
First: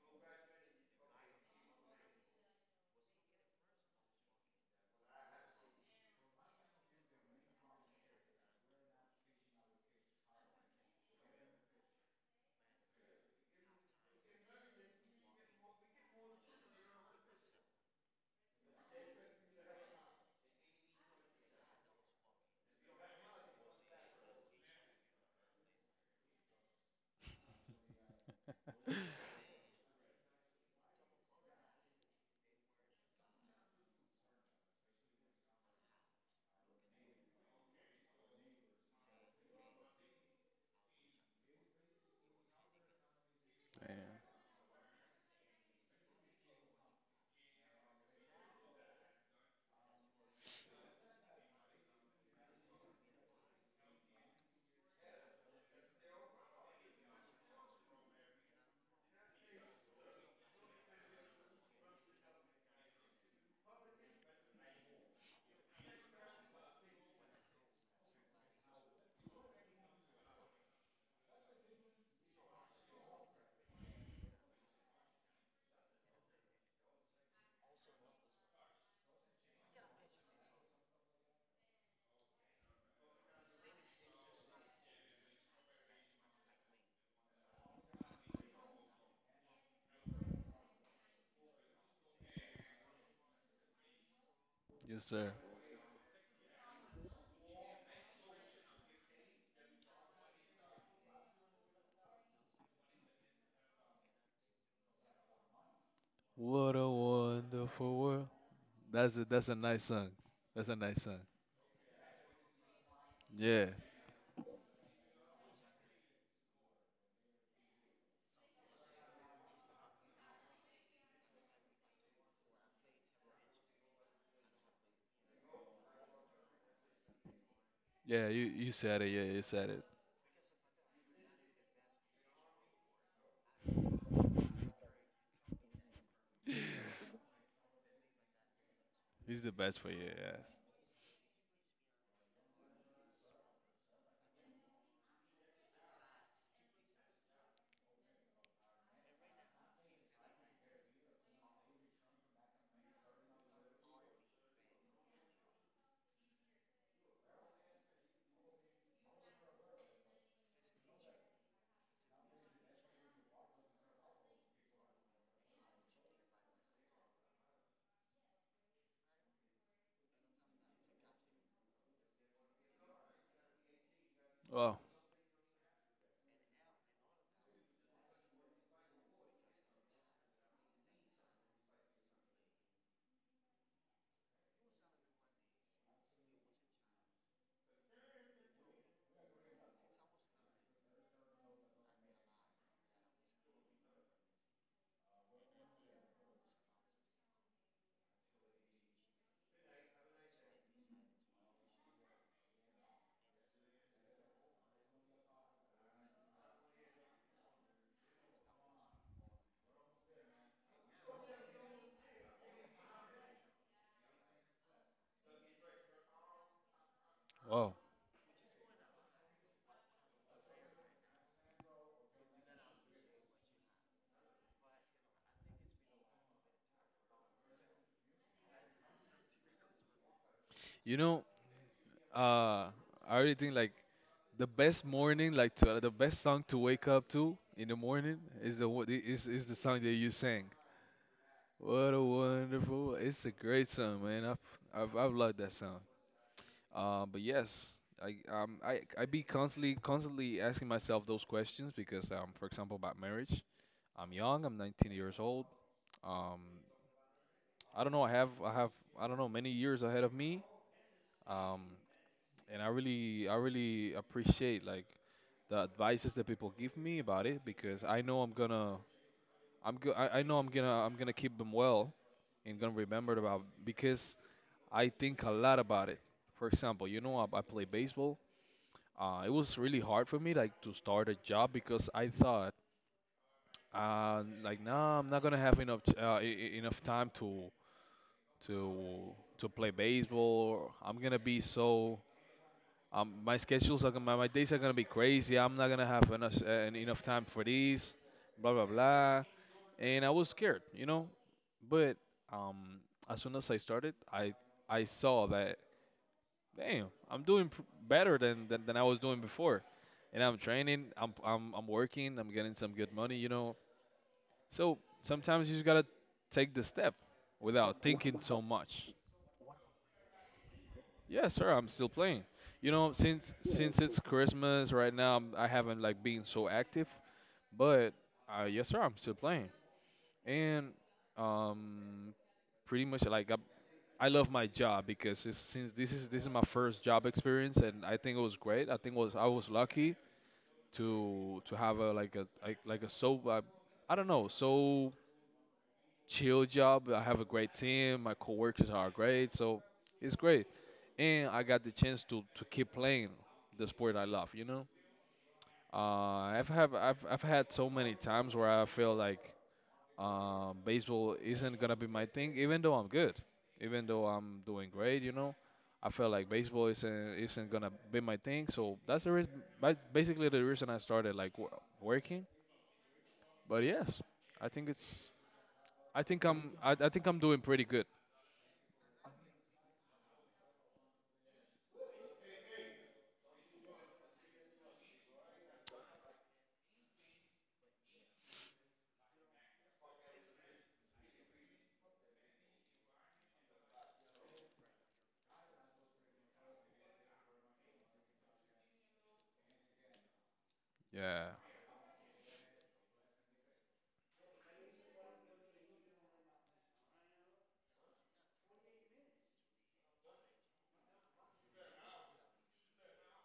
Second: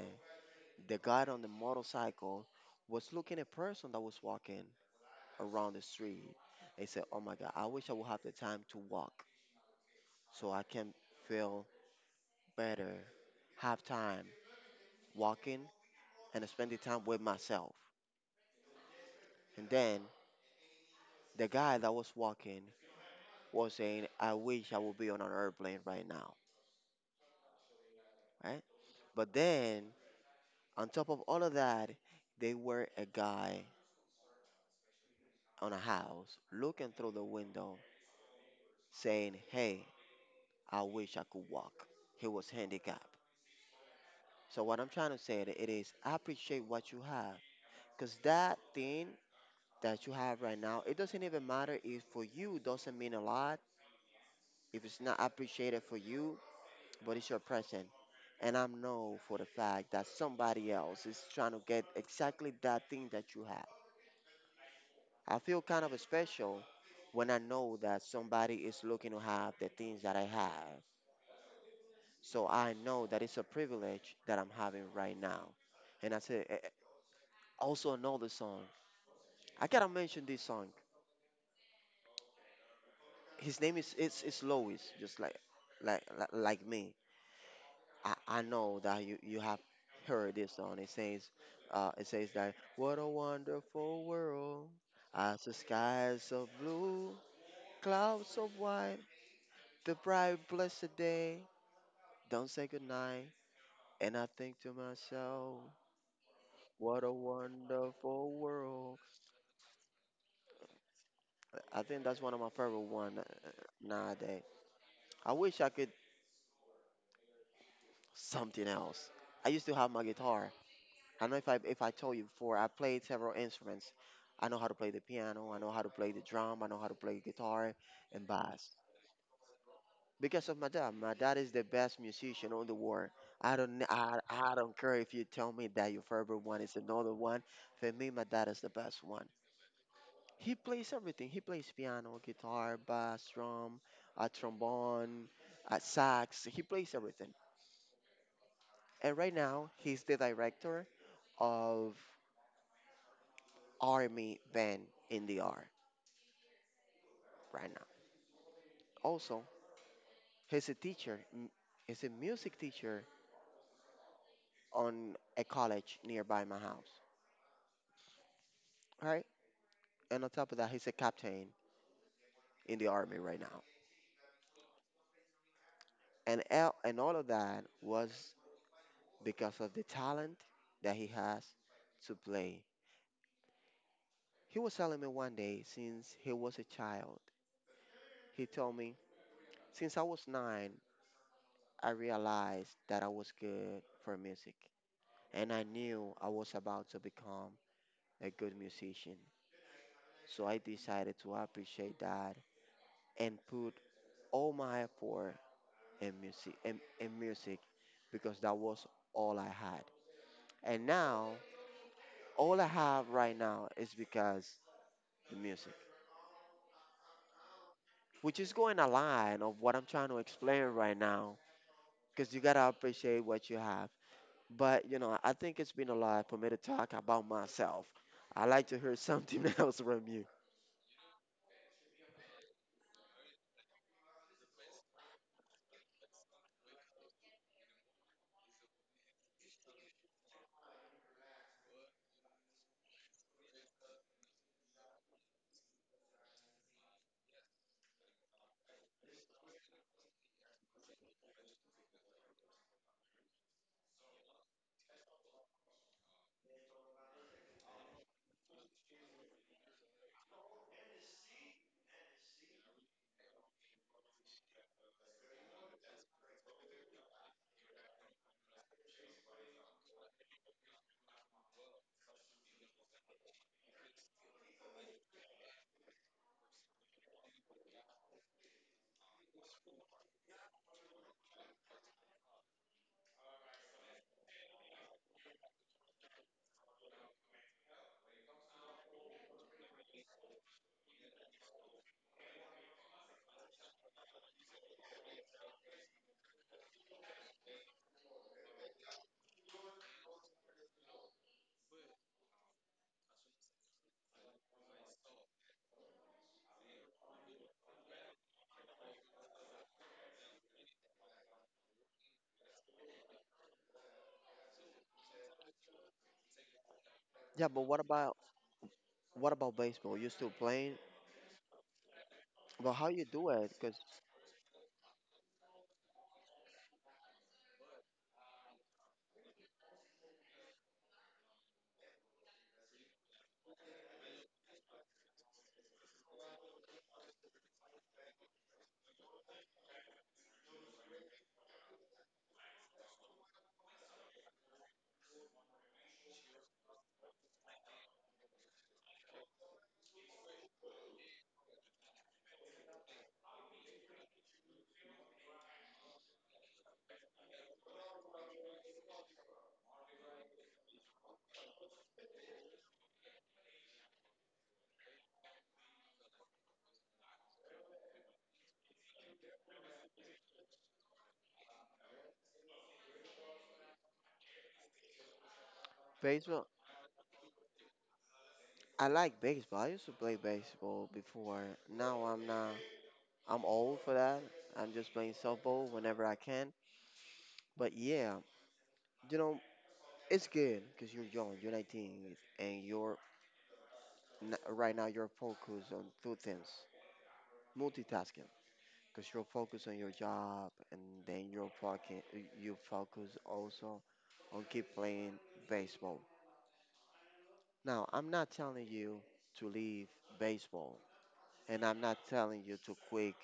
Speaker 2: the guy on the motorcycle was looking at person that was walking around the street. They said, "Oh my God, I wish I would have the time to walk so I can feel better, have time walking, and spending time with myself." And then the guy that was walking was saying, I wish I would be on an airplane right now, right? But then, on top of all of that, they were a guy on a house looking through the window saying, "Hey, I wish I could walk." He was handicapped. So what I'm trying to say that it is appreciate what you have, because that thing that you have right now, it doesn't even matter if for you doesn't mean a lot. If it's not appreciated for you, but it's your present, and I know for the fact that somebody else is trying to get exactly that thing that you have. I feel kind of special when I know that somebody is looking to have the things that I have. So I know that it's a privilege that I'm having right now. And I say eh, eh, also another song. I gotta mention this song. His name is it's it's Lois, just like like like like me. I, I know that you, you have heard this song. It says, uh, it says that what a wonderful world,
Speaker 1: yes sir.
Speaker 2: as the skies of blue, clouds of white, the bright blessed day. Don't say goodnight. And I think to myself,
Speaker 1: What a
Speaker 2: what a
Speaker 1: wonderful world.
Speaker 2: wonderful world.
Speaker 1: That's a that's a nice song. That's a nice song.
Speaker 2: I think that's one of my favorite one uh,
Speaker 1: Yeah,
Speaker 2: nowadays. I wish I could something else. I used to have my guitar. I don't know if I if I told you before, I played several instruments. I know how to play the piano, I know how to play the drum, I know how to play guitar and
Speaker 1: yeah you you
Speaker 2: bass.
Speaker 1: said it. Yeah, you said it.
Speaker 2: Because of my dad. My dad is the best musician on the world. I don't kn- I, I don't care if you tell me that your favorite one is another one. For me, my dad is the best one.
Speaker 1: He's the best for you, yes.
Speaker 2: He plays everything. He plays piano, guitar, bass, drum, a trombone, a sax. He plays everything. And right now, he's the director of Army Band in the R, right. Also, he's a teacher, m- he's a music teacher on a college nearby my house. All right? And on top of that, he's a captain in the army right now.
Speaker 1: Wow.
Speaker 2: And el- and all of that was because of the talent that he has to play. He was telling me one day, since he was a child, he told me, since I was nine, I realized that I was good for music. And I knew I was about to become a good musician. So I decided to appreciate that and put all my effort in music in, in music, because that was all I had. And now all I have right now is because the music.
Speaker 1: Wow.
Speaker 2: Which is going a line of what I'm trying to explain right now. Because you gotta appreciate what you have. But you know, I think it's been a lot for me to talk about myself. I like to hear something else from you.
Speaker 1: you know uh I really think, like, the best morning, like to, uh, the best song to wake up to in the morning is the one- is is the song that you sang. What a wonderful! It's a great song, man. I've I've, I've loved that song. Um, but yes, I um I I be constantly constantly asking myself those questions because um for example about marriage, I'm young, I'm nineteen years old. Um, I don't know, I have I have I don't know, many years ahead of me. Um, and I really I really appreciate, like, the advices that people give me about it because I know I'm gonna I'm go- I, I know I'm gonna I'm gonna keep them well and gonna remember about because I think a lot about it. For example, you know, I, I play baseball. Uh, it was really hard for me, like, to start a job because I thought, uh, like, nah, I'm not gonna have enough t- uh, e- e- enough time to to to play baseball. I'm gonna be so Um, my schedules are gonna, my, my days are gonna be crazy. I'm not gonna have enough uh, en- enough time for these, blah blah blah. And I was scared, you know. But um, as soon as I started, I I saw that, damn, I'm doing pr- better than, than than I was doing before. And I'm training, I'm I'm I'm working, I'm getting some good money, you know. So sometimes you just gotta take the step
Speaker 2: Yeah, but what
Speaker 1: without
Speaker 2: about
Speaker 1: thinking so much.
Speaker 2: what about baseball? You still playing?
Speaker 1: Yeah, sir, I'm still playing. You
Speaker 2: But how
Speaker 1: know,
Speaker 2: you do
Speaker 1: since
Speaker 2: it? Because
Speaker 1: since it's Christmas right now, I'm- I haven't, like, been so active, but uh, yes, sir, I'm still playing. And um, pretty much, like I, I love my job because it's, since this is this is my first job experience, and I think it was great. I think it was I was lucky to to have a like a like, like a so uh, I don't know, so chill job. I have a great team. My coworkers are great, so it's great. And I got the chance to, to keep playing the sport I love. You know, uh, I've have I've I've had so many times where I feel like, uh, baseball isn't gonna be my thing, even though I'm good, even though I'm doing great. You know, I felt like baseball isn't isn't gonna be my thing. So that's the reason, basically the reason I started like w- working. But yes, I think it's I think I'm I, I think I'm doing pretty good.
Speaker 2: I like baseball. I used to play baseball before. Now I'm not. I'm old for that. I'm just playing softball whenever I can. But yeah, you know, it's good because you're young. You're nineteen, and you're n- right now. You're focused on two things: multitasking, because you're focused on your job, and
Speaker 1: Yeah,
Speaker 2: then you're fucking. You focus also on keep playing baseball. Now I'm not telling you to leave baseball, and I'm not telling you to quit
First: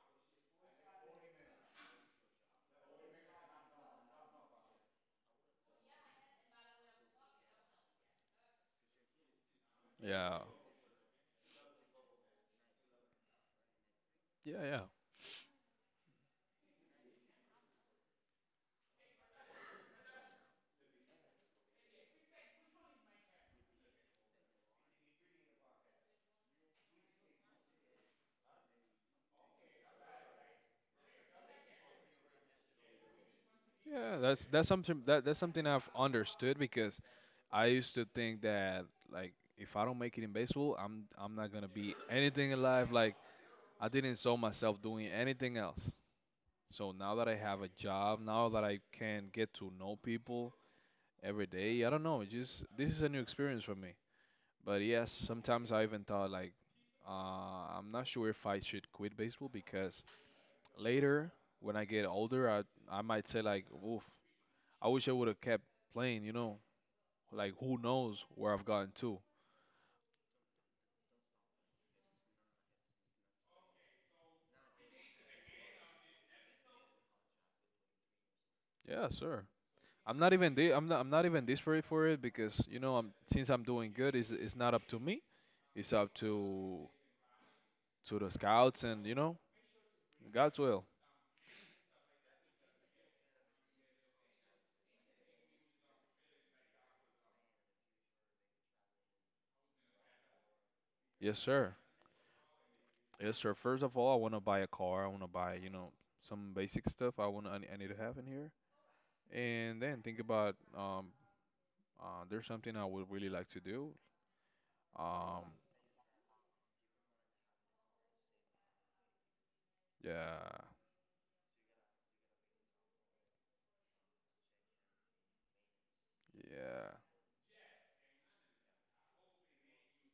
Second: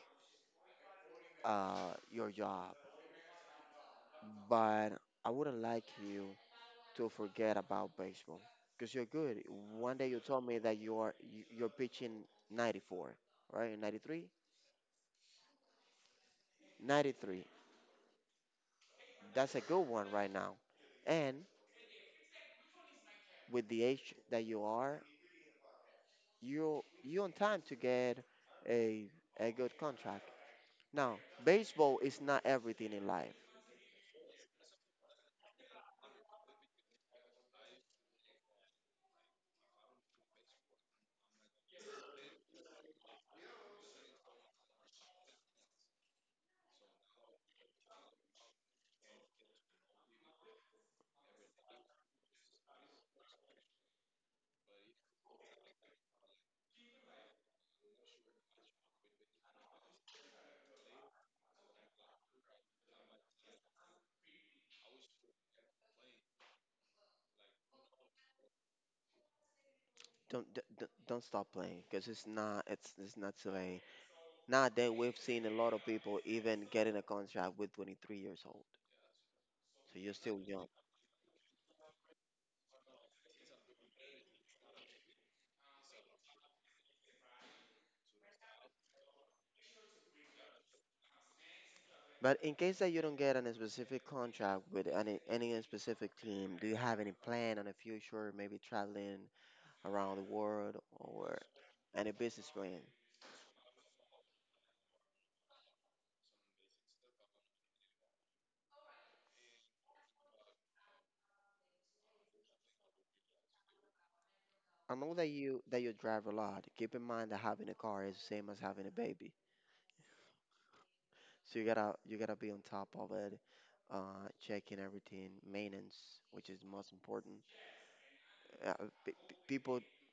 Speaker 2: uh, your job, but I wouldn't like you to forget about baseball because you're good. One day you
Speaker 1: yeah,
Speaker 2: told me that you are you- you're pitching ninety-four, right? ninety-three,
Speaker 1: yeah, yeah,
Speaker 2: ninety-three. That's a good one right now. And with the age that you are, you you on time to get a a good contract. Now, baseball is not everything in life.
Speaker 1: yeah. That's that's something that that's something I've understood because I used to think that, like, if I don't make it in baseball, I'm I'm not gonna be anything in life. Like, I didn't saw myself doing anything else. So now that I have a job, now that I can get to know people every day, I don't know. It's just this is a new experience for me. But yes, sometimes I even thought like, uh, I'm not sure if I should quit baseball because later, when I get older, I I might say like, "Oof, I wish I would have kept playing." You know, like, who knows where I've gotten to?
Speaker 2: Don't don't, don't don't stop playing because it's not it's it's not so. Nowadays, we've seen a lot of people even getting a contract with twenty-three years old.
Speaker 1: Yeah, sure.
Speaker 2: So you're
Speaker 1: I'm not
Speaker 2: still
Speaker 1: even
Speaker 2: young.
Speaker 1: di- I'm not I'm not even desperate for it because, you know, I'm since I'm doing good, it's it's not up to me. It's up to to the scouts and, you know, God's will.
Speaker 2: But in case that you don't get any specific contract with any any specific team, do you have any plan on the future, maybe traveling around the world or
Speaker 1: Yes, sir.
Speaker 2: any business plan?
Speaker 1: Yes, sir. First of all, I want to buy a car. I want to buy, you know, some basic stuff. I want I, I need to have in here, and then think about um uh, there's something I would really like to do.
Speaker 2: I know that
Speaker 1: Um,
Speaker 2: you that you drive a lot. Keep in mind that having a car is the same as having a baby.
Speaker 1: Yeah,
Speaker 2: So you gotta you gotta be on top of it, uh, checking everything, maintenance, which is
Speaker 1: yeah.
Speaker 2: most important. Uh, p- p- People uh,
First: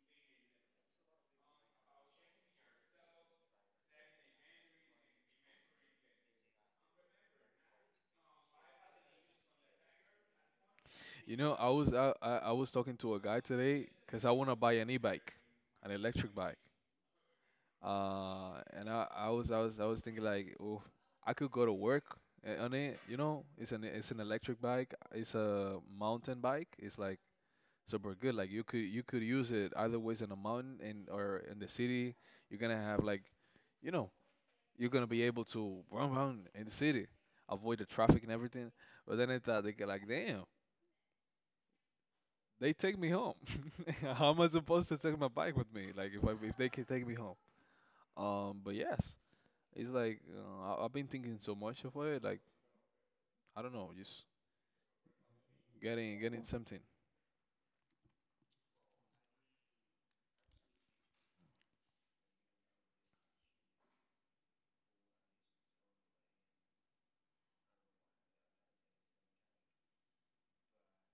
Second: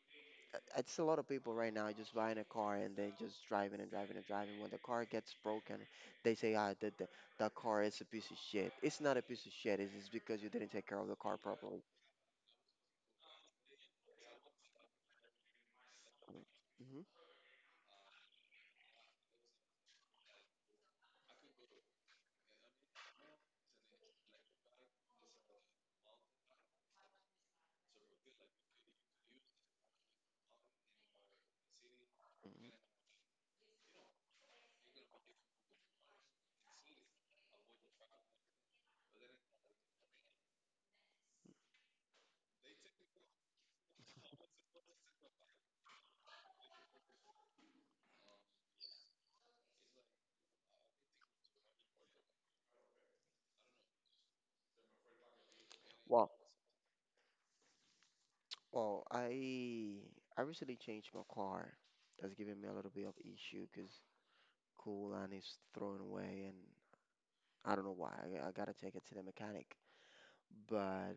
Speaker 2: it's a lot of people right now just buying a car and then just driving and driving and driving. When the car gets broken, they say, ah, the, the, the car is a piece of shit. It's not a piece of shit. It's just because you didn't take care of the
Speaker 1: You
Speaker 2: car
Speaker 1: know, I
Speaker 2: properly.
Speaker 1: was I, I I was talking to a guy today because I want to buy an e-bike, an electric bike.
Speaker 2: Hmm.
Speaker 1: Uh, and I, I was I was I was thinking like, oh, I could go to work a- on it. You know, it's an it's an electric bike. It's a mountain bike. It's like super good. Like, you could you could use it either ways in a mountain in or in the city. You're gonna have like, you know, you're gonna be able to run around in the city, avoid the traffic and everything. But then I thought they get like, damn, they take me home. How am I supposed to take my bike with me? Like, if I, if they can take me home. Um, but yes, it's like uh, I, I've been thinking so much of it. Like, I don't know, just getting
Speaker 2: Well,
Speaker 1: getting something.
Speaker 2: well, I I recently changed my car. That's giving me a little bit of issue because coolant is thrown away, and I don't know why. I, I gotta take it to the mechanic. But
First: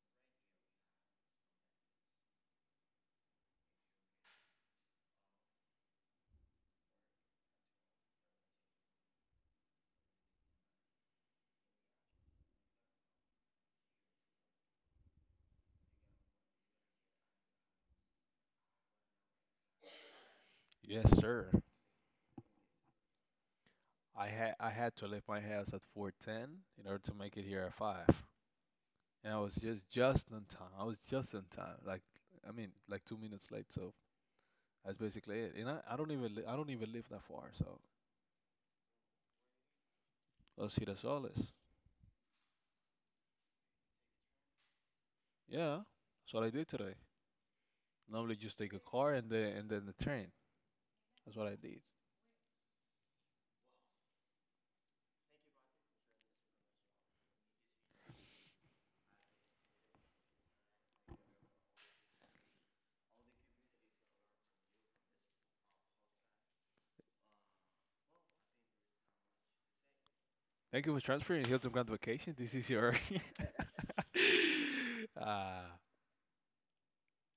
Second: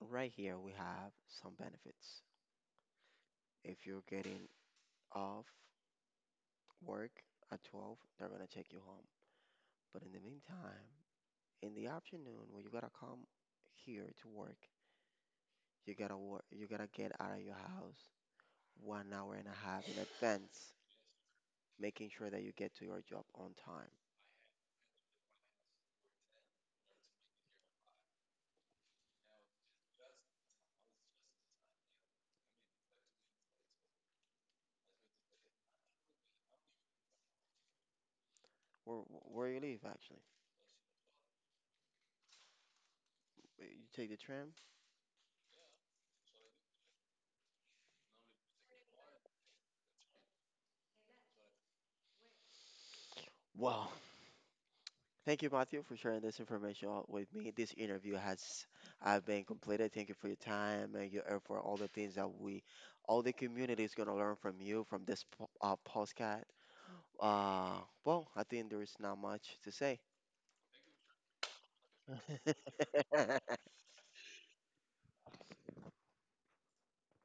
Speaker 2: right here we have some benefits. If you're getting off work at twelve, they're gonna take you home. But in the meantime, in the afternoon, when you gotta come here to work, you gotta work, you gotta get out of your house one hour and a half in advance,
Speaker 1: Yes, sir.
Speaker 2: making sure that you get to your job on time.
Speaker 1: I had I had to leave my house at four ten in order to make it here at five. And I was just just on time. I was just on time. Like, I mean, like two minutes late, so that's basically it. And I, I don't even li- I don't even live that far, so
Speaker 2: Or wh- where you live, actually.
Speaker 1: Los Girasoles.
Speaker 2: Uh, You take the tram.
Speaker 1: Yeah. That's what I did today. Normally, just take a car and then and then the train. That's what I did.
Speaker 2: Wow. Thank you, Matthew, for sharing this information out with me. This interview has uh, been completed. Thank you for your time and your effort, all the things that we, all the community is gonna learn from you from this po- uh, podcast. Uh, well, I think there is not much to say.
Speaker 1: Thank you for transferring Hilton Grand Vacation. This is your. Ah,